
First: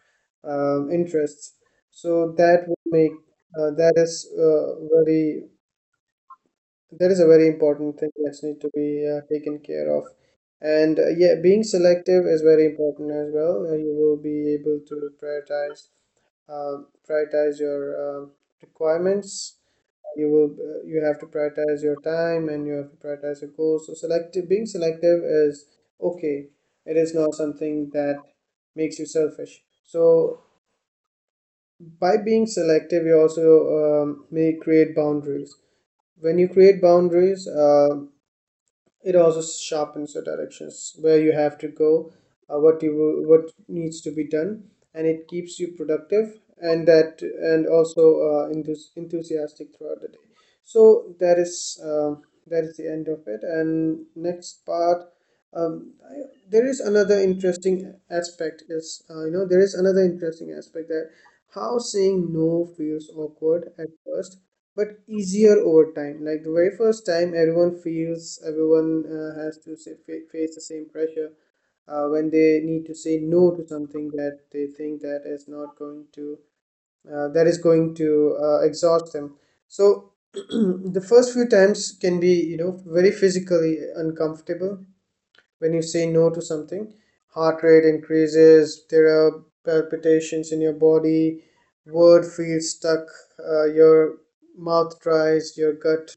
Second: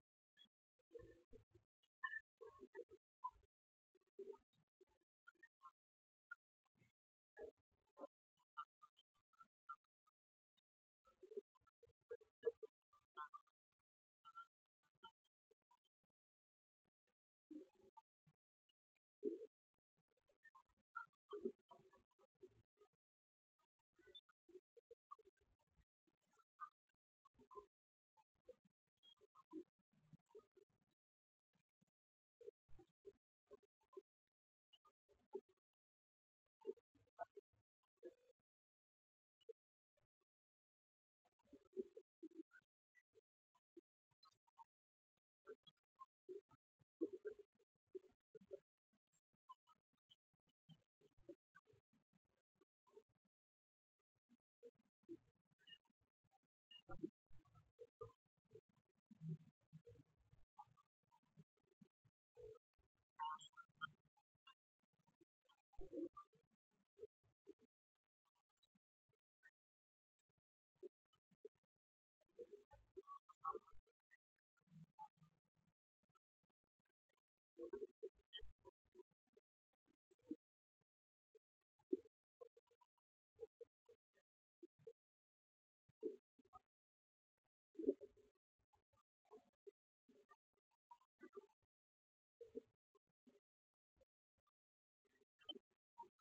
interests. So that would make uh, that is uh, very That is a very important thing that needs to be taken care of. And yeah, being selective is very important as well. You will be able to prioritize your um requirements. You will you have to prioritize your time, and you have to prioritize your goals. So selective being selective is okay. It is not something that makes you selfish. So by being selective, you also may create boundaries. When you create boundaries, it also sharpens your directions where you have to go, uh, what you what needs to be done, and it keeps you productive, and that and also enthusiastic throughout the day. So that is the end of it. And next part, um, I, there is another interesting aspect is you know there is another interesting aspect: that how saying no feels awkward at first but easier over time. Like the very first time, everyone has to face the same pressure when they need to say no to something that they think that is not going to exhaust them. So the first few times can be, you know, very physically uncomfortable. When you say no to something, heart rate increases, there are palpitations in your body, word feels stuck, your mouth dries, your gut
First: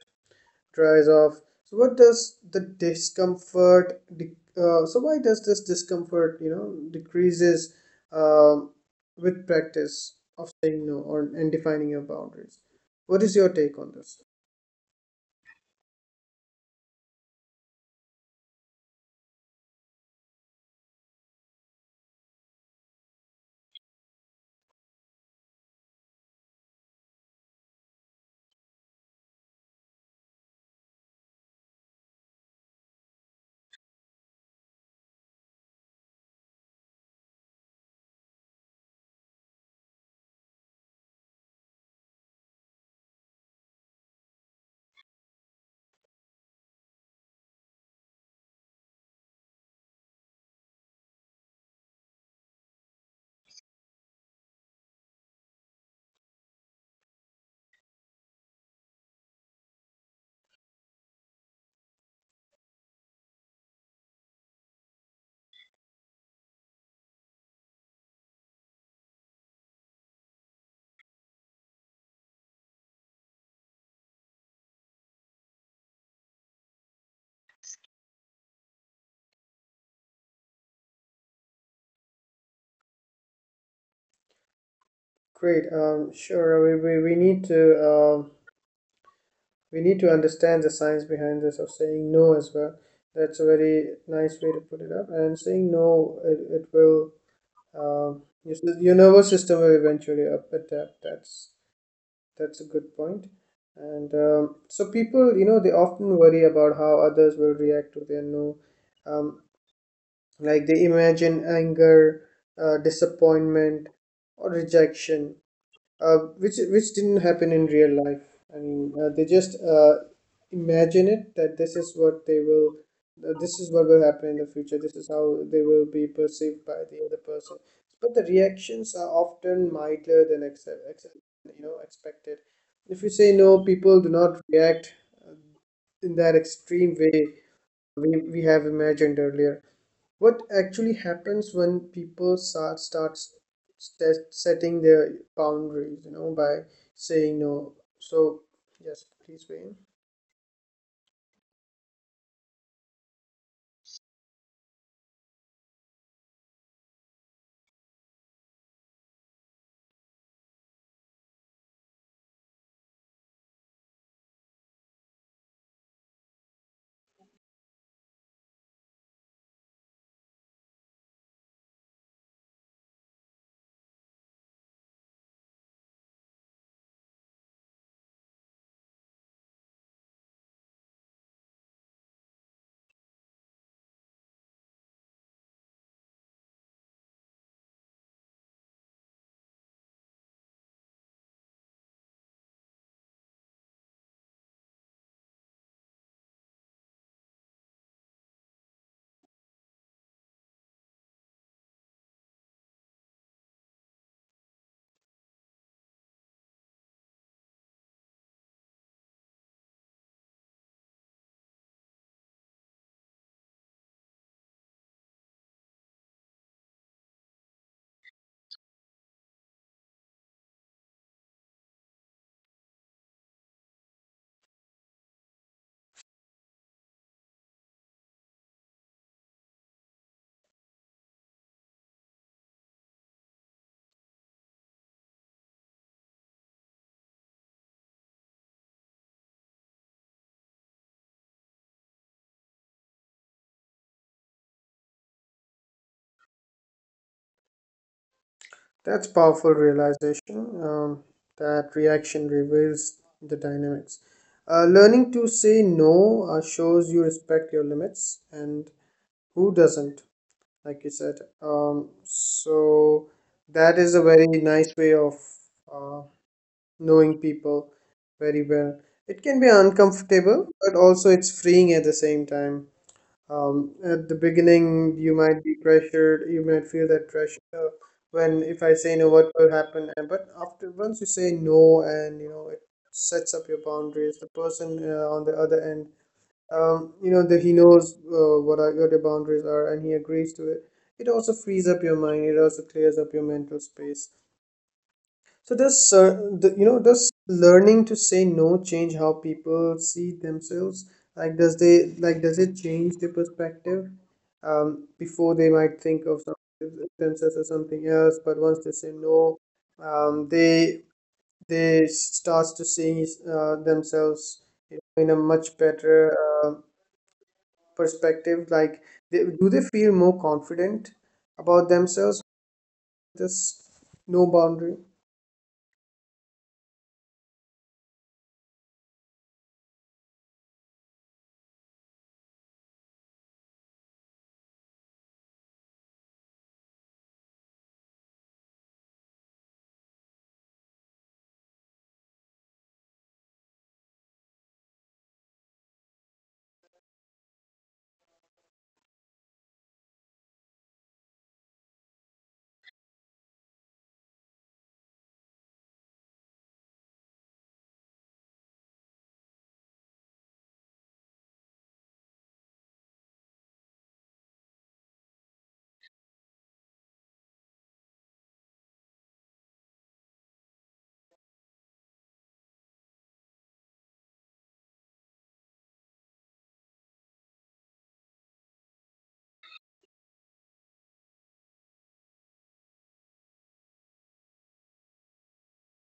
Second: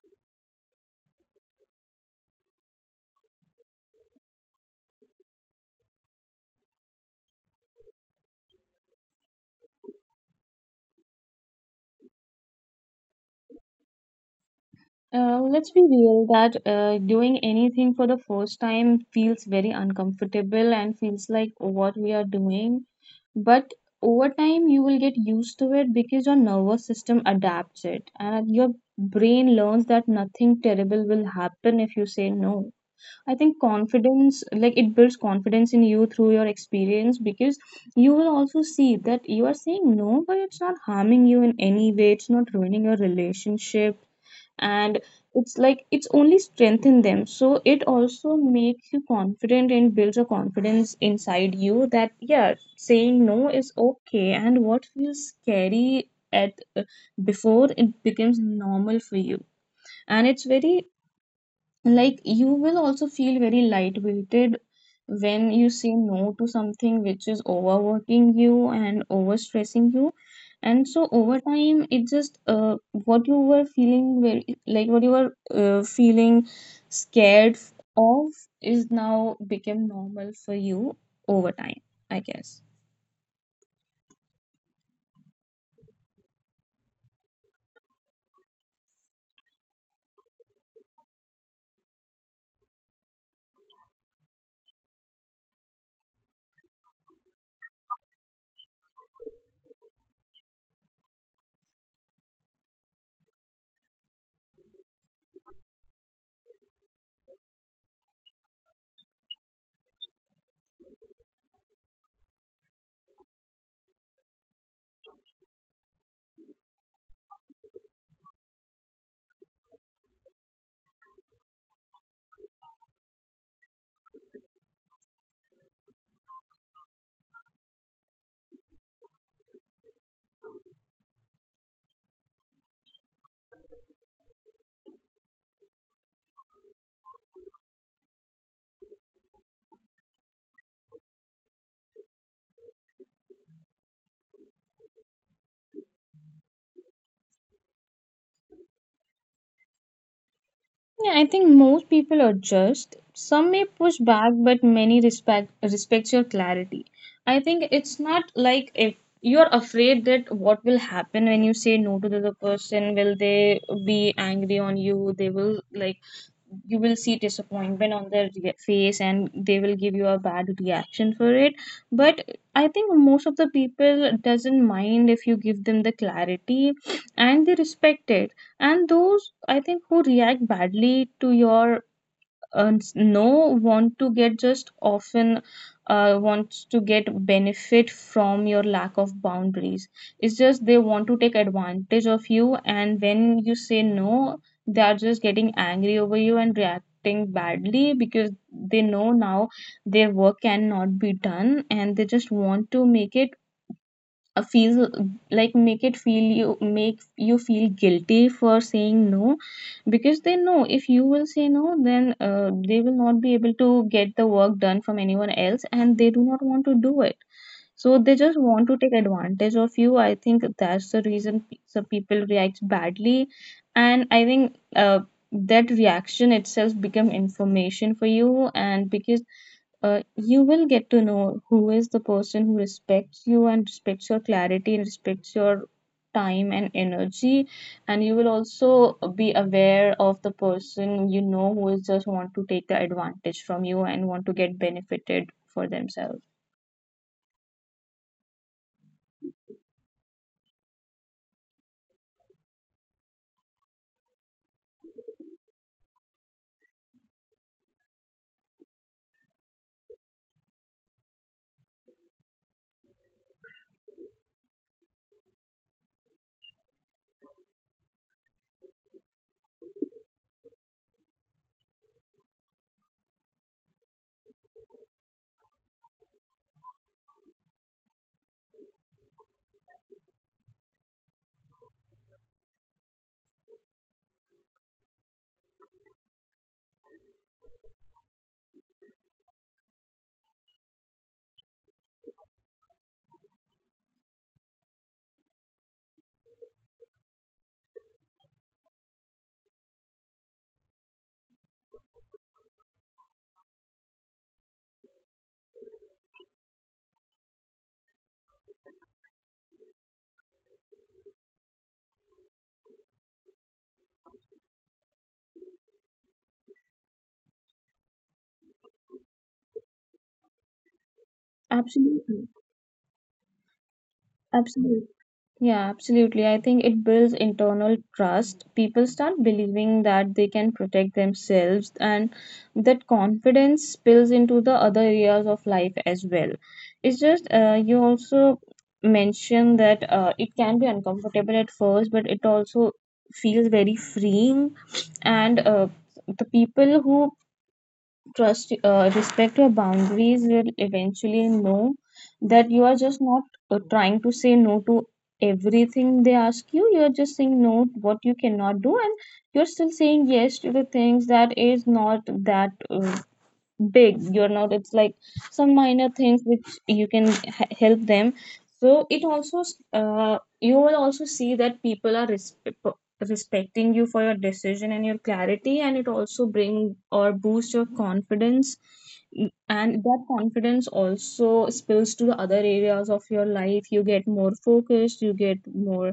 dries off. So what does the discomfort de- so why does this discomfort, you know, decreases um, with practice of saying no, or and defining your boundaries? What is your take on this?
Let's be real that doing anything for the first time feels very uncomfortable and feels like what we are doing. But over time you will get used to it because your nervous system adapts it, and your brain learns that nothing terrible will happen if you say no. I think confidence, like it builds confidence in you through your experience, because you will also see that you are saying no but it's not harming you in any way, it's not ruining your relationship. And it's like it's only strengthen them, so it also makes you confident and builds a confidence inside you that yeah, saying no is okay. And what feels scary at before, it becomes normal for you. And it's very, like you will also feel very lightweighted when you say no to something which is overworking you and overstressing you. And so over time it just what you were feeling very, like what you were feeling scared of, is now become normal for you over time, I guess.
Great. Sure, um, we need to understand the science behind this of saying no as well. That's a very nice way to put it up. And saying no, it will, um, your, your nervous system will eventually up adapt. That's a good point. And so people, you know, they often worry about how others will react to their no, um, like they imagine anger, disappointment, or rejection, which didn't happen in real life. I mean, they just imagine it that this is what they will, this is what will happen in the future. This is how they will be perceived by the other person. But the reactions are often milder than ex ex you know, expected. If you say no, people do not react uh, in that extreme way we have imagined earlier. What actually happens when people start setting their boundaries, you know, by saying no? So yes, please, Wayne.
Yeah, I think most people are just. Some may push back, but many respect respects your clarity. I think it's not like if you're afraid that what will happen when you say no to the other person, will they be angry on you? They will like, you will see disappointment on their face and they will give you a bad reaction for it. But I think most of the people doesn't mind if you give them the clarity, and they respect it. And those I think who react badly to your and no, want to get just often, wants to get benefit from your lack of boundaries. It's just they want to take advantage of you, and when you say no they are just getting angry over you and reacting badly because they know now their work cannot be done, and they just want to make it feel, like make it feel you, make you feel guilty for saying no, because they know if you will say no then they will not be able to get the work done from anyone else and they do not want to do it. So they just want to take advantage of you. I think that's the reason some people react badly, and I think that reaction itself become information for you. And because you will get to know who is the person who respects you and respects your clarity and respects your time and energy. And you will also be aware of the person, you know, who is just want to take the advantage from you and want to get benefited for themselves.
That's powerful realization. That reaction reveals the dynamics. Learning to say no shows you respect your limits and who doesn't, like you said. So that is a very nice way of uh, knowing people very well. It can be uncomfortable, but also it's freeing at the same time. At the beginning, you might be pressured. You might feel that pressure when, if I say no, what will happen? And but after once you say no, and you know, it sets up your boundaries. The person on the other end, you know that he knows what are what your boundaries are, and he agrees to it. It also frees up your mind. It also clears up your mental space. So does the, you know does learning to say no change how people see themselves? Like does they like does it change their perspective? Before, they might think of themselves as something else, but once they say no, um, they they starts to see themselves in a much better uh, perspective. Like, they, do they feel more confident about themselves?
Absolutely.
With this no boundary.
Absolutely. Yeah, absolutely. I think it builds internal trust. People start believing that they can protect themselves, and that confidence spills into the other areas of life as well. It's just, you also mentioned that it can be uncomfortable at first, but it also feels very freeing. And the people who trust respect your boundaries will eventually know that you are just not trying to say no to everything they ask you. You are just saying no to what you cannot do, and you're still saying yes to the things that is not that big. You're not, it's like some minor things which you can help them. So it also you will also see that people are respecting you for your decision and your clarity, and it also bring or boost your confidence. Mm, and that confidence also spills to the other areas of your life. You get more focused, you get more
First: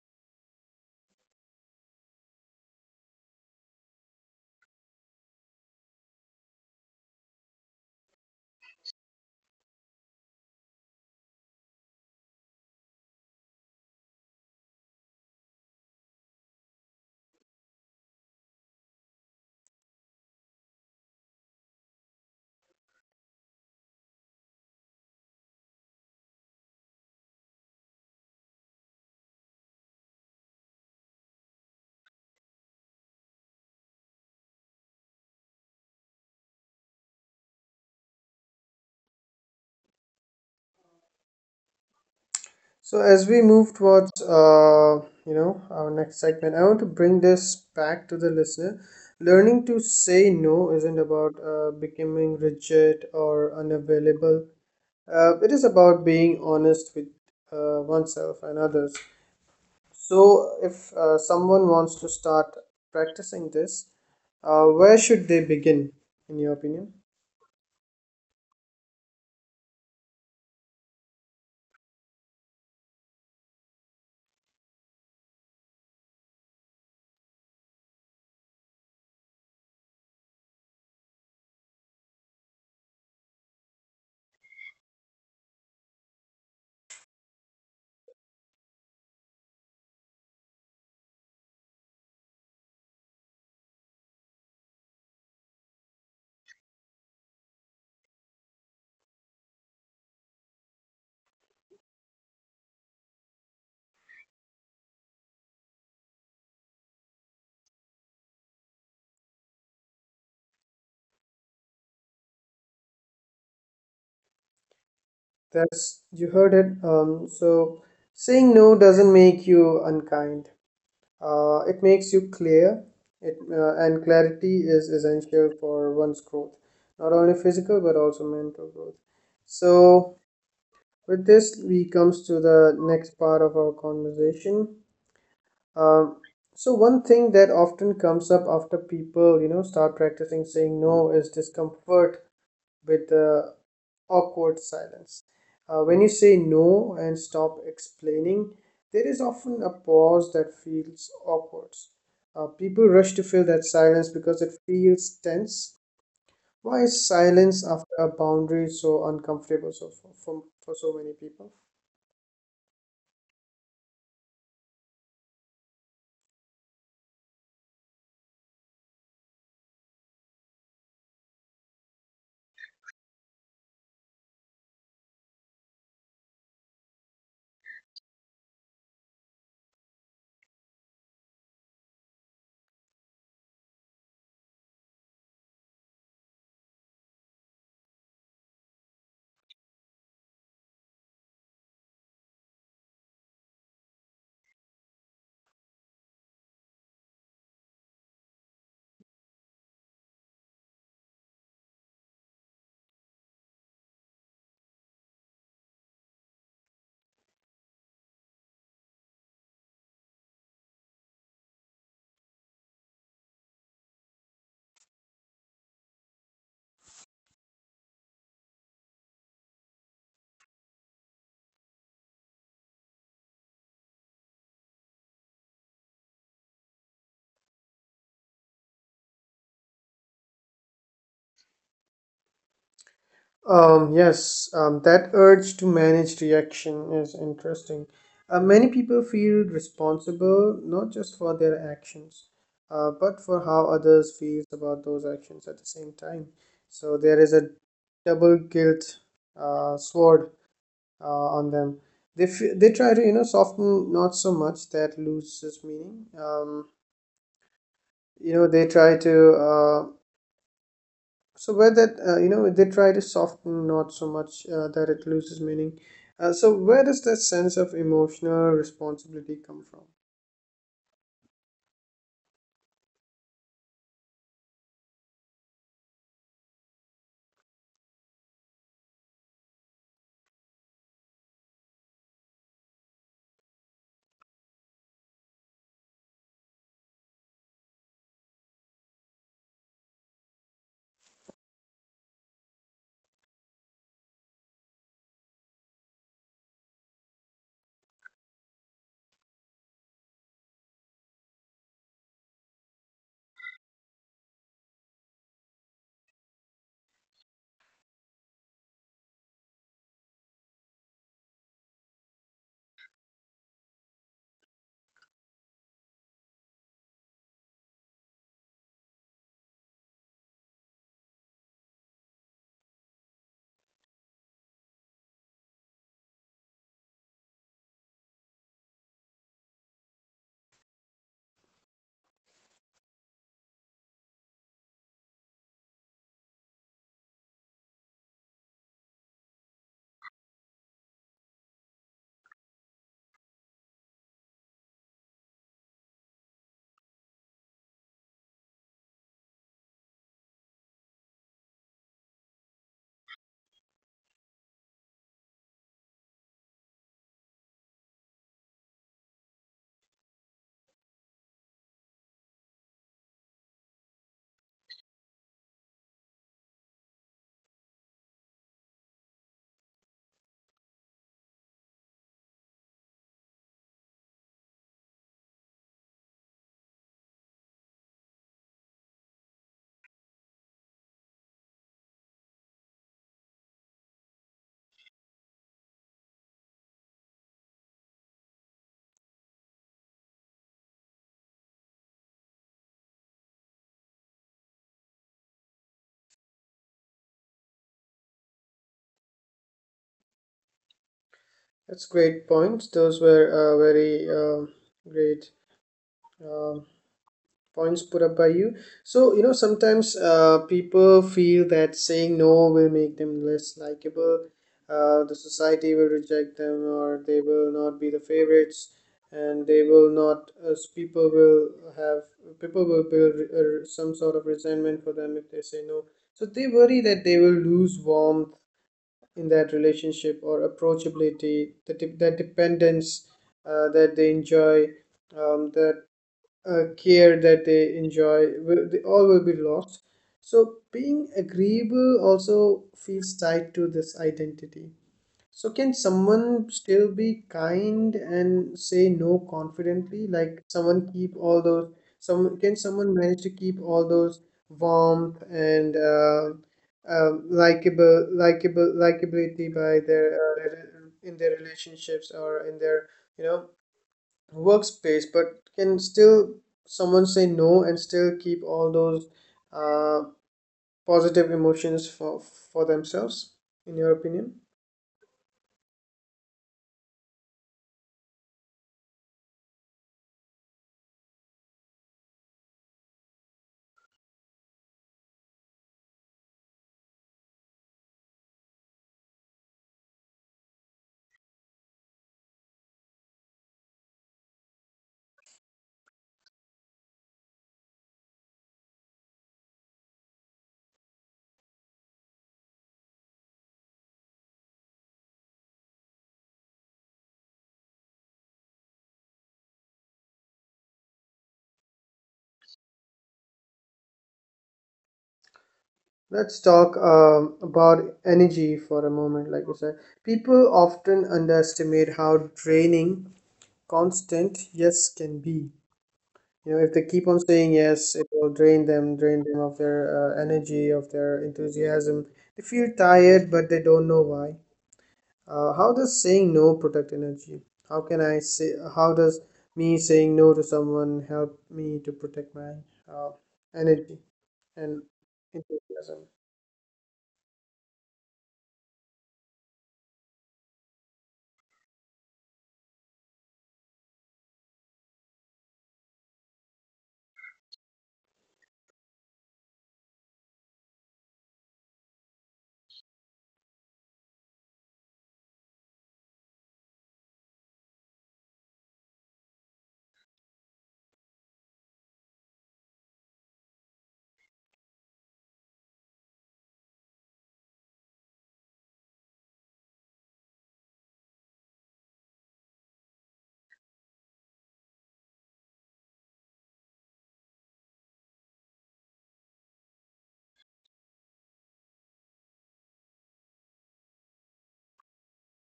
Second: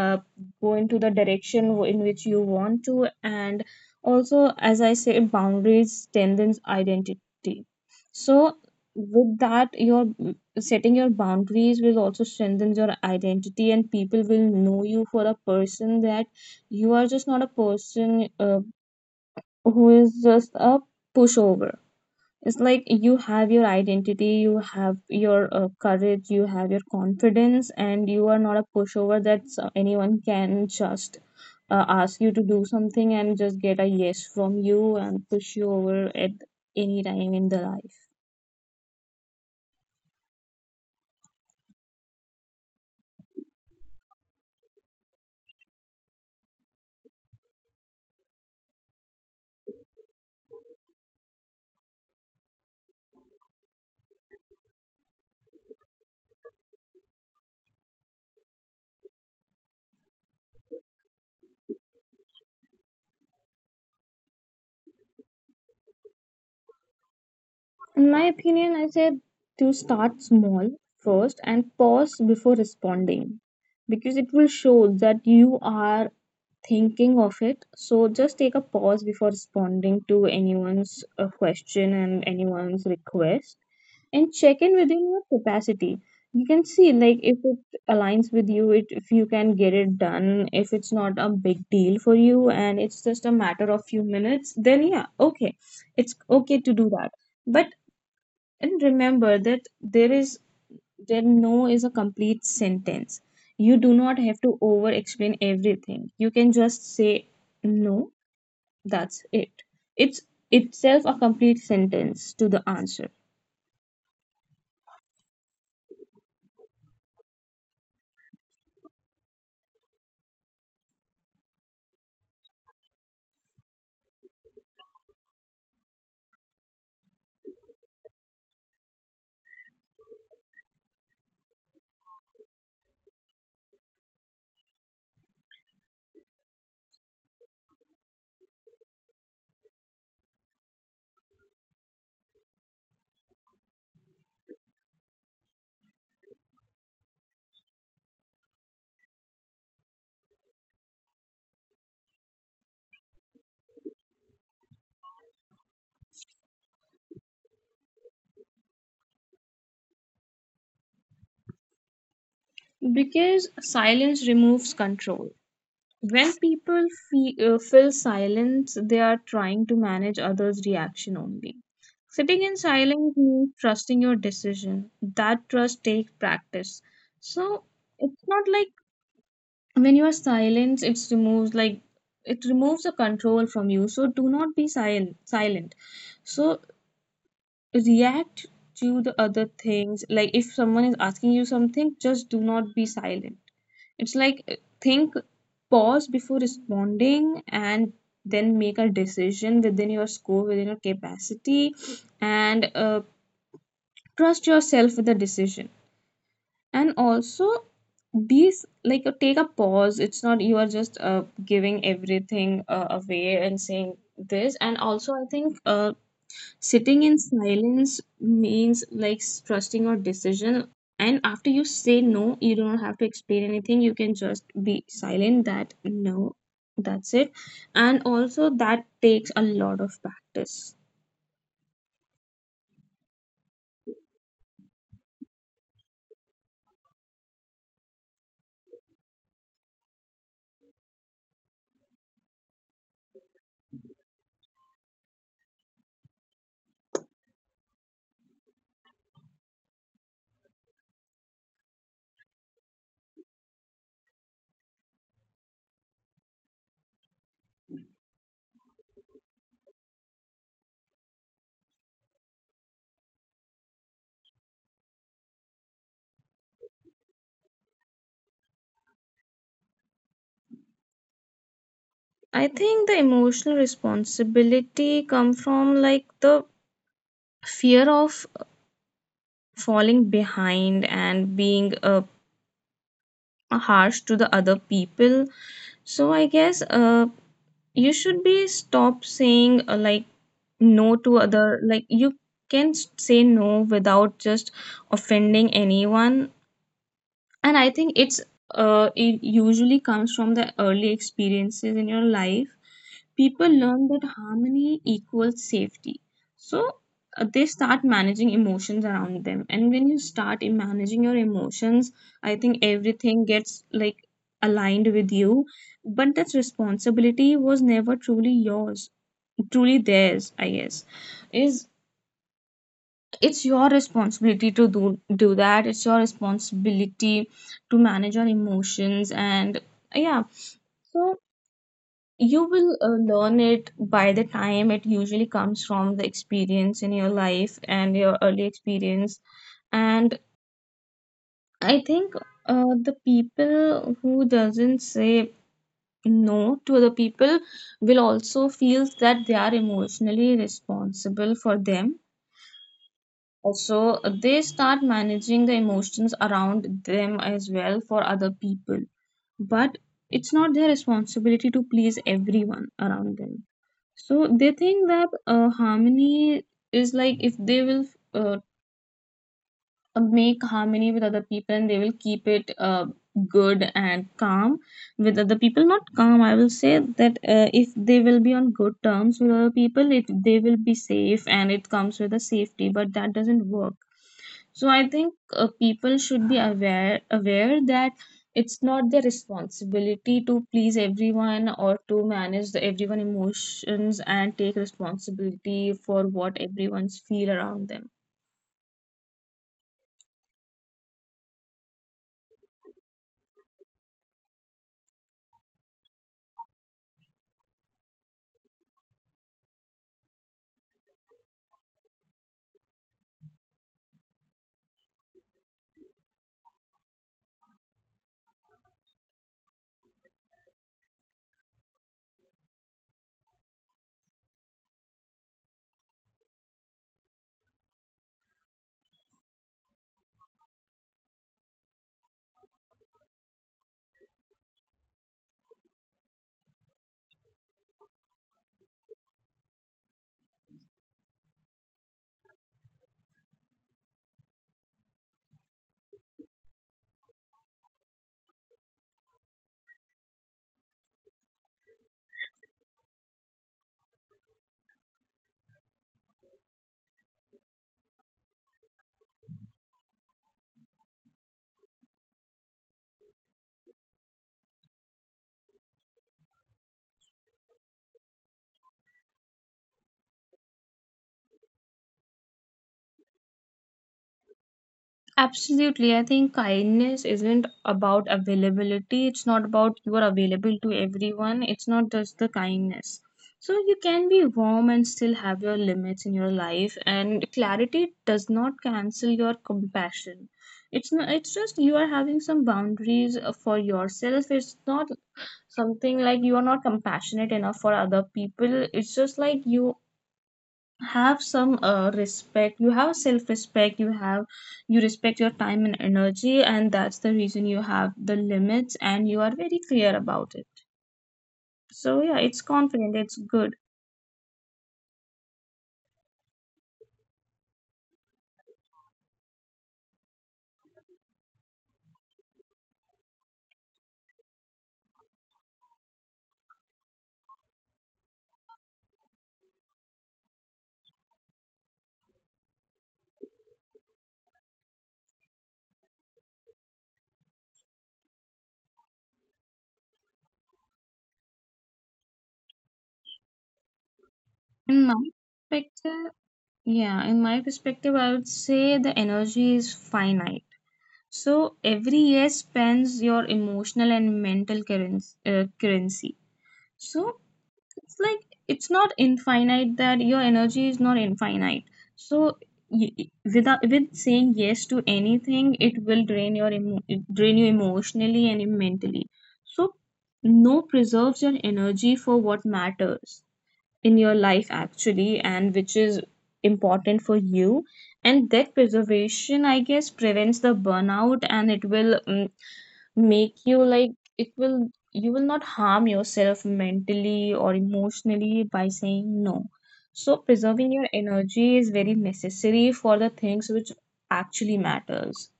uh, go into the direction in which you want to. And also as I say, boundaries strengthens identity. So with that, your setting your boundaries will also strengthen your identity, and people will know you for a person that you are just not a person who is just a pushover. It's like you have your identity, you have your courage, you have your confidence, and you are not a pushover that anyone can just ask you to do something and just get a yes from you and push you over at any time in the life.
So as we move towards you know our next segment, I want to bring this back to the listener. Learning to say no isn't about becoming rigid or unavailable. It is about being honest with oneself and others. So if someone wants to start practicing this, where should they begin, in your opinion?
In my opinion, I said to start small first and pause before responding, because it will show that you are thinking of it. So just take a pause before responding to anyone's question and anyone's request, and check in within your capacity. You can see, like if it aligns with you, it, if you can get it done, if it's not a big deal for you and it's just a matter of few minutes, then yeah, okay. It's okay to do that. But and remember that there is, then no is a complete sentence. You do not have to over explain everything. You can just say no, that's it. It's itself a complete sentence to the answer.
That's you heard it. So saying no doesn't make you unkind. It makes you clear, and clarity is essential for one's growth, not only physical but also mental growth. So, with this, we comes to the next part of our conversation. Um, so, one thing that often comes up after people, you know, start practicing saying no is discomfort with the awkward silence. When you say no and stop explaining, there is often a pause that feels awkward. People rush to fill that silence because it feels tense. Why is silence after a boundary so uncomfortable so for so many people?
Because silence removes control. When people feel, feel silence, they are trying to manage others' reaction only. Sitting in silence means trusting your decision. That trust takes practice. So it's not like when you are silent it removes, like it removes the control from you, so do not be silent. So react to the other things, like if someone is asking you something, just do not be silent. It's like think, pause before responding and then make a decision within your scope, within your capacity. And trust yourself with the decision. And also these, like take a pause, it's not you are just giving everything away and saying this. And also I think sitting in silence means like trusting your decision. And after you say no you don't have to explain anything, you can just be silent that no, that's it. And also that takes a lot of practice.
Yes, that urge to manage reaction is interesting. Many people feel responsible not just for their actions, but for how others feel about those actions at the same time. So there is a double guilt sword uh, on them. They try to you know soften not so much that loses meaning. You know they try to. Uh, so where that you know they try to soften not so much that it loses meaning, so where does that sense of emotional responsibility come from?
I think the emotional responsibility come from like the fear of falling behind and being harsh to the other people. So I guess you should be stop saying like no to other, like you can say no without just offending anyone. And I think it's it usually comes from the early experiences in your life. People learn that harmony equals safety. So they start managing emotions around them, and when you start in managing your emotions, I think everything gets like aligned with you. But that responsibility was never truly yours, truly theirs I guess. Is, it's your responsibility to do, do that, it's your responsibility to manage your emotions and yeah. So you will learn it by the time. It usually comes from the experience in your life and your early experience. And I think the people who doesn't say no to other people will also feel that they are emotionally responsible for them. Also, they start managing the emotions around them as well for other people. But it's not their responsibility to please everyone around them. So they think that harmony is, like if they will uh, make harmony with other people and they will keep it good and calm with other people, not calm I will say that if they will be on good terms with other people, it they will be safe and it comes with a safety, but that doesn't work. So I think people should be aware that it's not their responsibility to please everyone or to manage the everyone emotions and take responsibility for what everyone's feel around them.
That's great points. Those were very great um points put up by you. So you know sometimes people feel that saying no will make them less likable, the society will reject them or they will not be the favorites and they will not people will have, people will build some sort of resentment for them if they say no. So they worry that they will lose warmth in that relationship or approachability, that dependence that they enjoy, that care that they enjoy, will they all will be lost. So being agreeable also feels tied to this identity. So can someone still be kind and say no confidently, like someone keep all those, some, can someone manage to keep all those warmth and likable likable likability by their in their relationships or in their you know workspace, but can still someone say no and still keep all those uh, positive emotions for themselves, in your opinion?
Absolutely. I think kindness isn't about availability. It's not about you are available to everyone. It's not just the kindness. So you can be warm and still have your limits in your life, and clarity does not cancel your compassion. It's not, it's just you are having some boundaries for yourself. It's not something like you are not compassionate enough for other people. It's just like you have some respect, you have self respect, you have, you respect your time and energy, and that's the reason you have the limits and you are very clear about it. So yeah, it's confident, it's good.
Let's talk about energy for a moment. Like you said, people often underestimate how draining constant yes can be. You know if they keep on saying yes it will drain them of their energy, of their enthusiasm. They feel tired but they don't know why. How does saying no protect energy? How can I say? How does me saying no to someone help me to protect my uh, energy and
In my
enthusiasm?
perspective, yeah in my perspective I would say the energy is finite. So every year spends your emotional and mental currency, currency. So it's like it's not infinite, that your energy is not infinite. So y- without, with saying yes to anything, it will drain your drain you emotionally and mentally. So no preserves your energy for what matters in your life actually, and which is important for you. And that preservation I guess prevents the burnout, and it will make you like, it will, you will not harm yourself mentally or emotionally by saying no. So preserving your energy is very necessary for the things which actually matters.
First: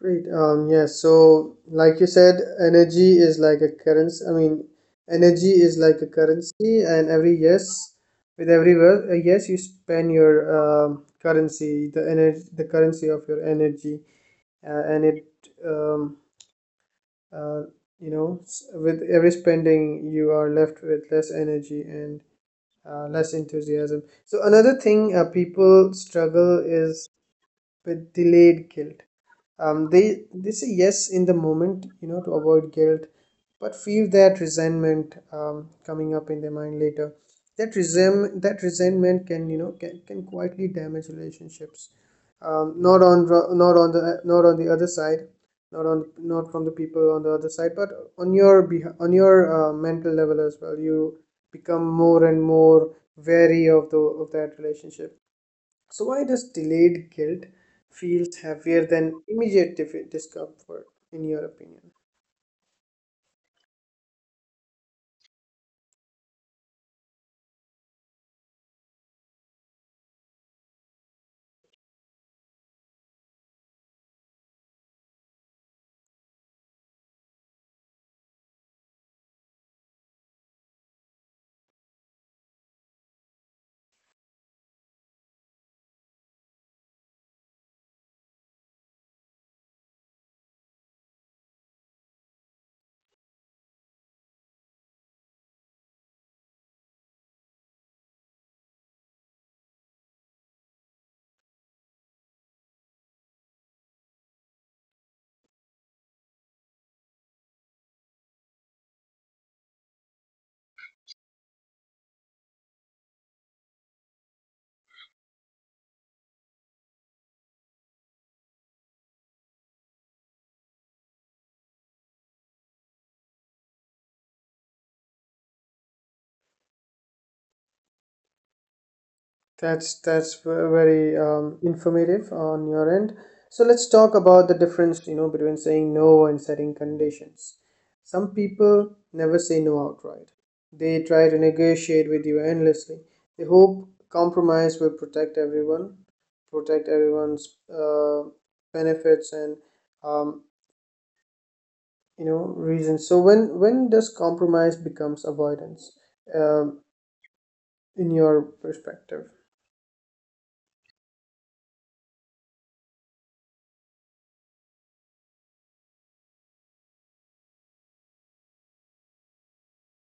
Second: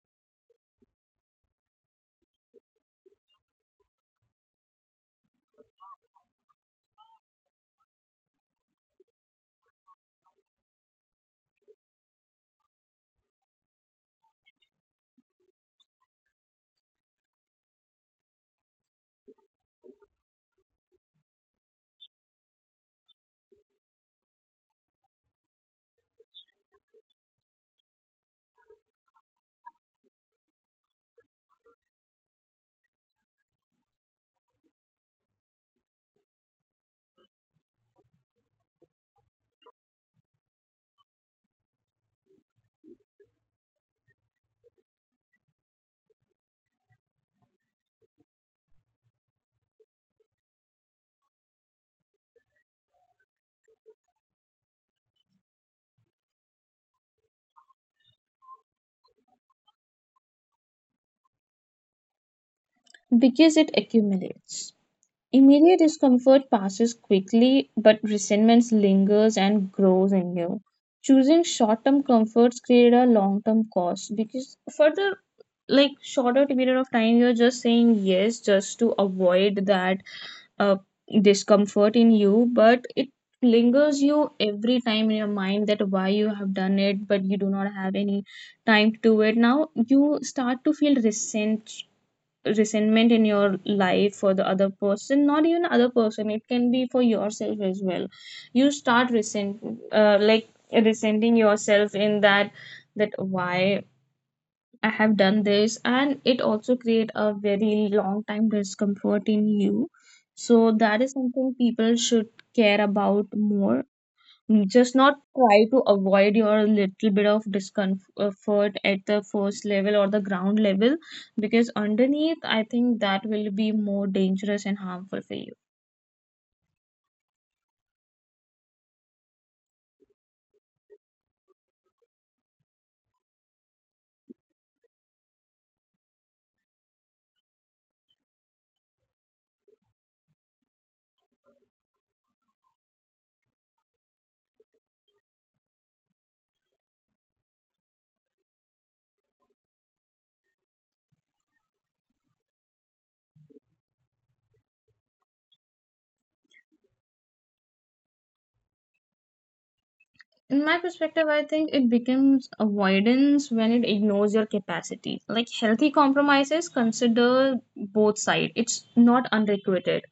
Great. Yes. So, like you said, energy is like a currency. I mean, energy is like a currency, and every yes, with every word, yes, you spend your currency, the energy, the currency of your energy, and it um uh, you know with every spending you are left with less energy and less enthusiasm. So another thing people struggle is with delayed guilt. um, they they say yes in the moment you know to avoid guilt but feel that resentment coming up in their mind later. That resentment can you know can quietly damage relationships, um, not on not on the other side, not on not from the people on the other side, but on on your mental level as well. You become more and more wary of the of that relationship. So, why does delayed guilt feels heavier than immediate discomfort, in your opinion?
Because it accumulates. Immediate discomfort passes quickly, but resentment lingers and grows in you. Choosing short-term comforts create a long-term cost, because for the like shorter period of time you're just saying yes just to avoid that uh, discomfort in you, but it lingers you every time in your mind, that why you have done it, but you do not have any time to do it. Now you start to feel resentment in your life for the other person, not even other person, it can be for yourself as well. You start resent, like resenting yourself in that, that why I have done this, and it also create a very long time discomfort in you. So that is something people should care about more. Just not try to avoid your little bit of discomfort at the first level or the ground level, because underneath, I think that will be more dangerous and harmful for you.
That's very informative on your end. So let's talk about the difference, you know, between saying no and setting conditions. Some people never say no outright. They try to negotiate with you endlessly. They hope compromise will protect everyone, protect everyone's benefits and um, you know reasons. So when does compromise becomes avoidance, um, in your perspective?
In my perspective, I think it becomes avoidance when it ignores your capacity. Like healthy compromises consider both sides, it's not unrequited.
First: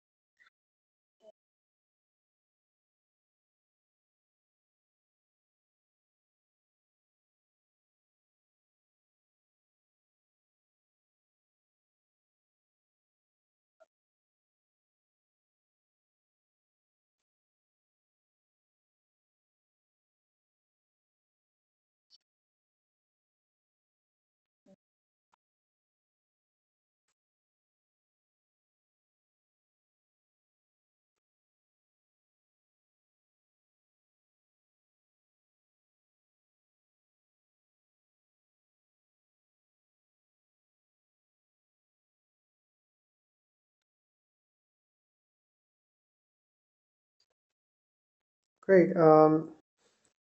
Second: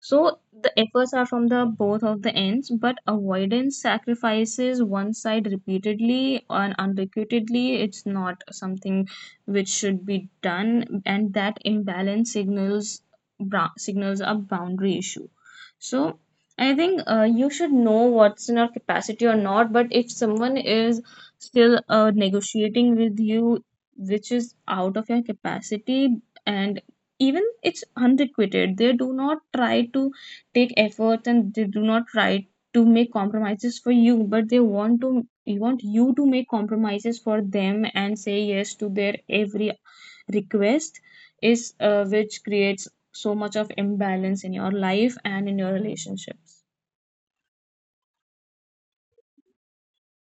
So the efforts are from the both of the ends, but avoidance sacrifices one side repeatedly and unrequitetedly. It's not something which should be done, and that imbalance signals signals a boundary issue. So I think you should know what's in your capacity or not. But if someone is still negotiating with you, which is out of your capacity, and even it's unrequited, they do not try to take efforts and they do not try to make compromises for you, but they want to, they want you to make compromises for them and say yes to their every request, is which creates so much of imbalance in your life and in your relationships.
Great. Um,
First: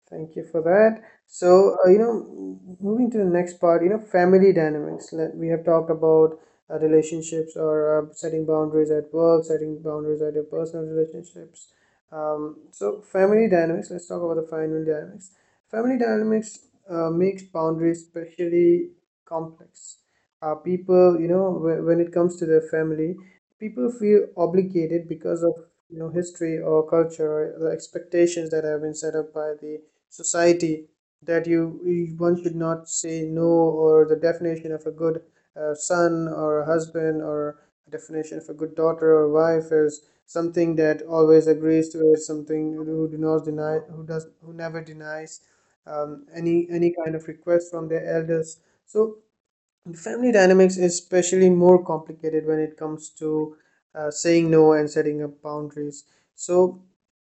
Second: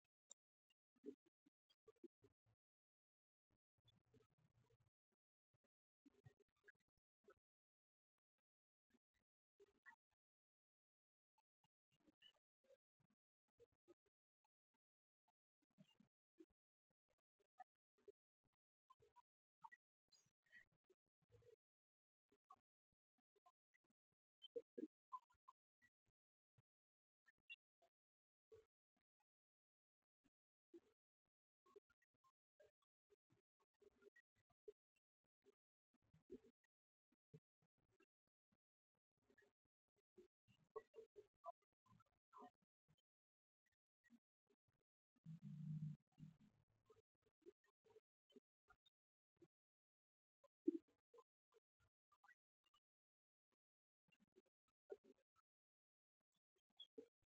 Thank you for that. So, you know, moving to the next part, you know, family dynamics. Let, we have talked about relationships or setting boundaries at work, setting boundaries at your personal relationships. So, family dynamics, let's talk about the family dynamics. Family dynamics makes boundaries especially complex. People, you know, when it comes to their family, people feel obligated because of, you know, history or culture or the expectations that have been set up by the society that you, one should not say no, or the definition of a good son or a husband, or a definition of a good daughter or wife is something that always agrees to it, something who do not deny, who does, who never denies any kind of request from their elders. So family dynamics is especially more complicated when it comes to saying no and setting up boundaries. So,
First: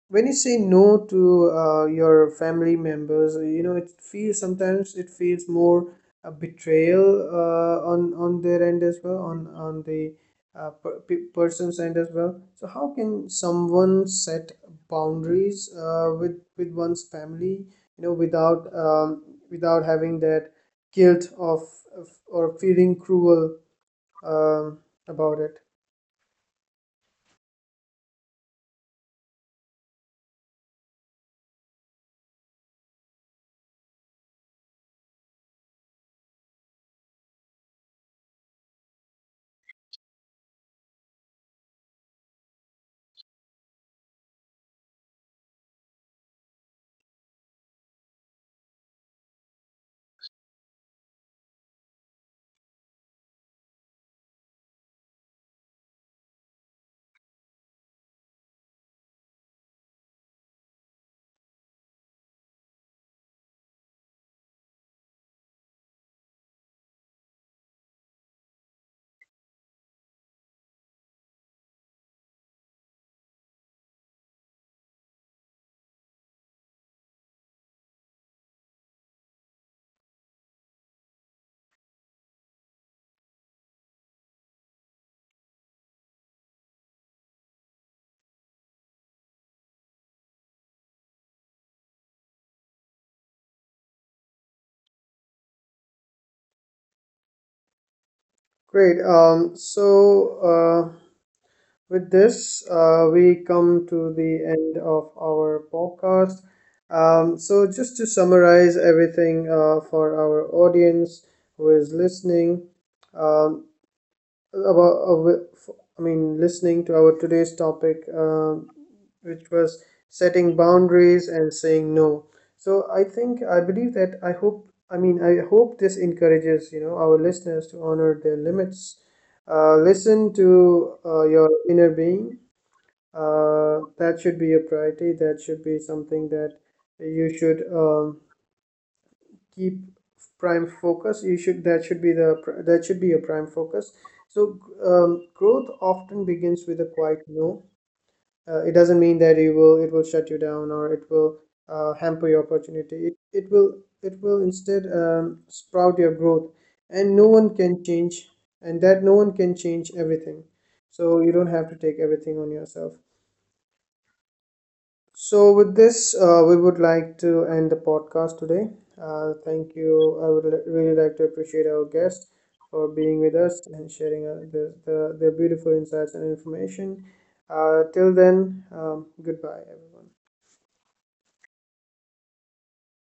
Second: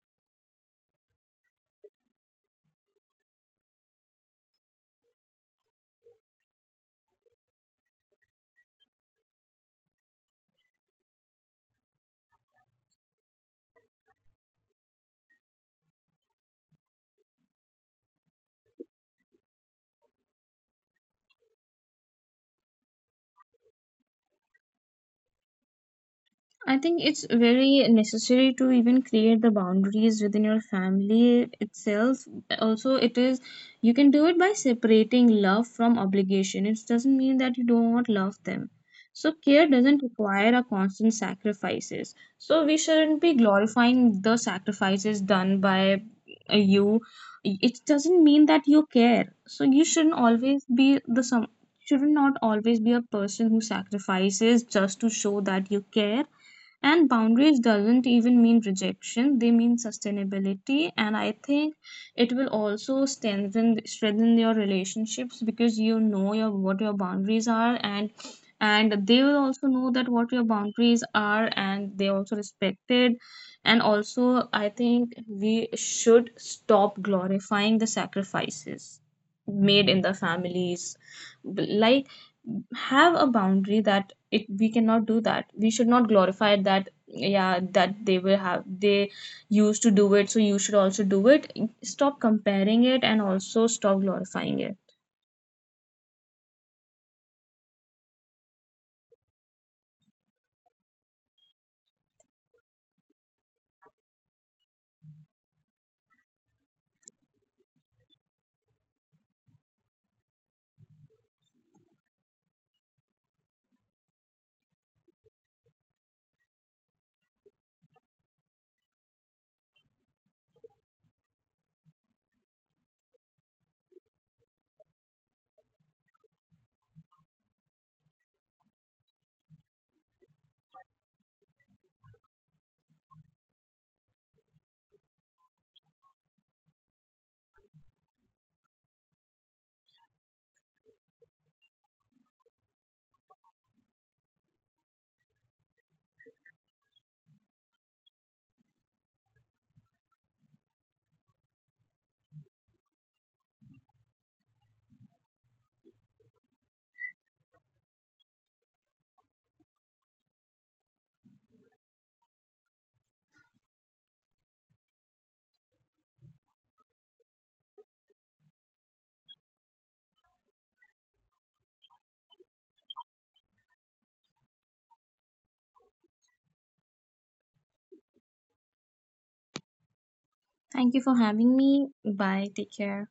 when you say no to your family members, you know it feels, sometimes it feels more a betrayal on their end as well, on person's end as well. So, how can someone set boundaries with one's family? You know, without without having that guilt of or feeling cruel um, about it.
I think it's very necessary to even create the boundaries within your family itself. Also, it is, you can do it by separating love from obligation. It doesn't mean that you don't love them. So care doesn't require a constant sacrifices. So we shouldn't be glorifying the sacrifices done by you. It doesn't mean that you care. So you shouldn't always be the some, should not always be a person who sacrifices just to show that you care. And boundaries doesn't even mean rejection, they mean sustainability. And I think it will also strengthen your relationships, because you know your what your boundaries are, and they will also know that what your boundaries are and they also respect it. And also I think we should stop glorifying the sacrifices made in the families. Like have a boundary that it, we cannot do that. We should not glorify that yeah, that they will have, they used to do it so you should also do it. Stop comparing it, and also stop glorifying it.
Great. So uh, with this, we come to the end of our podcast. So just to summarize everything for our audience who is listening um, I mean, listening to our today's topic, which was setting boundaries and saying no. So I think I believe that I hope I mean I hope this encourages you know our listeners to honor their limits, listen to your inner being. Uh, that should be a priority, that should be something that you should keep prime focus. You should, that should be the that should be a prime focus. So growth often begins with a quiet no. It doesn't mean that you will it will shut you down or it will hamper your opportunity. It will instead sprout your growth. And no one can change and That no one can change everything, so you don't have to take everything on yourself. So with this we would like to end the podcast today. Uh, thank you. I would really like to appreciate our guest for being with us and sharing their beautiful insights and information. Uh, till then, goodbye, everyone.
Thank you for having me. Bye, take care.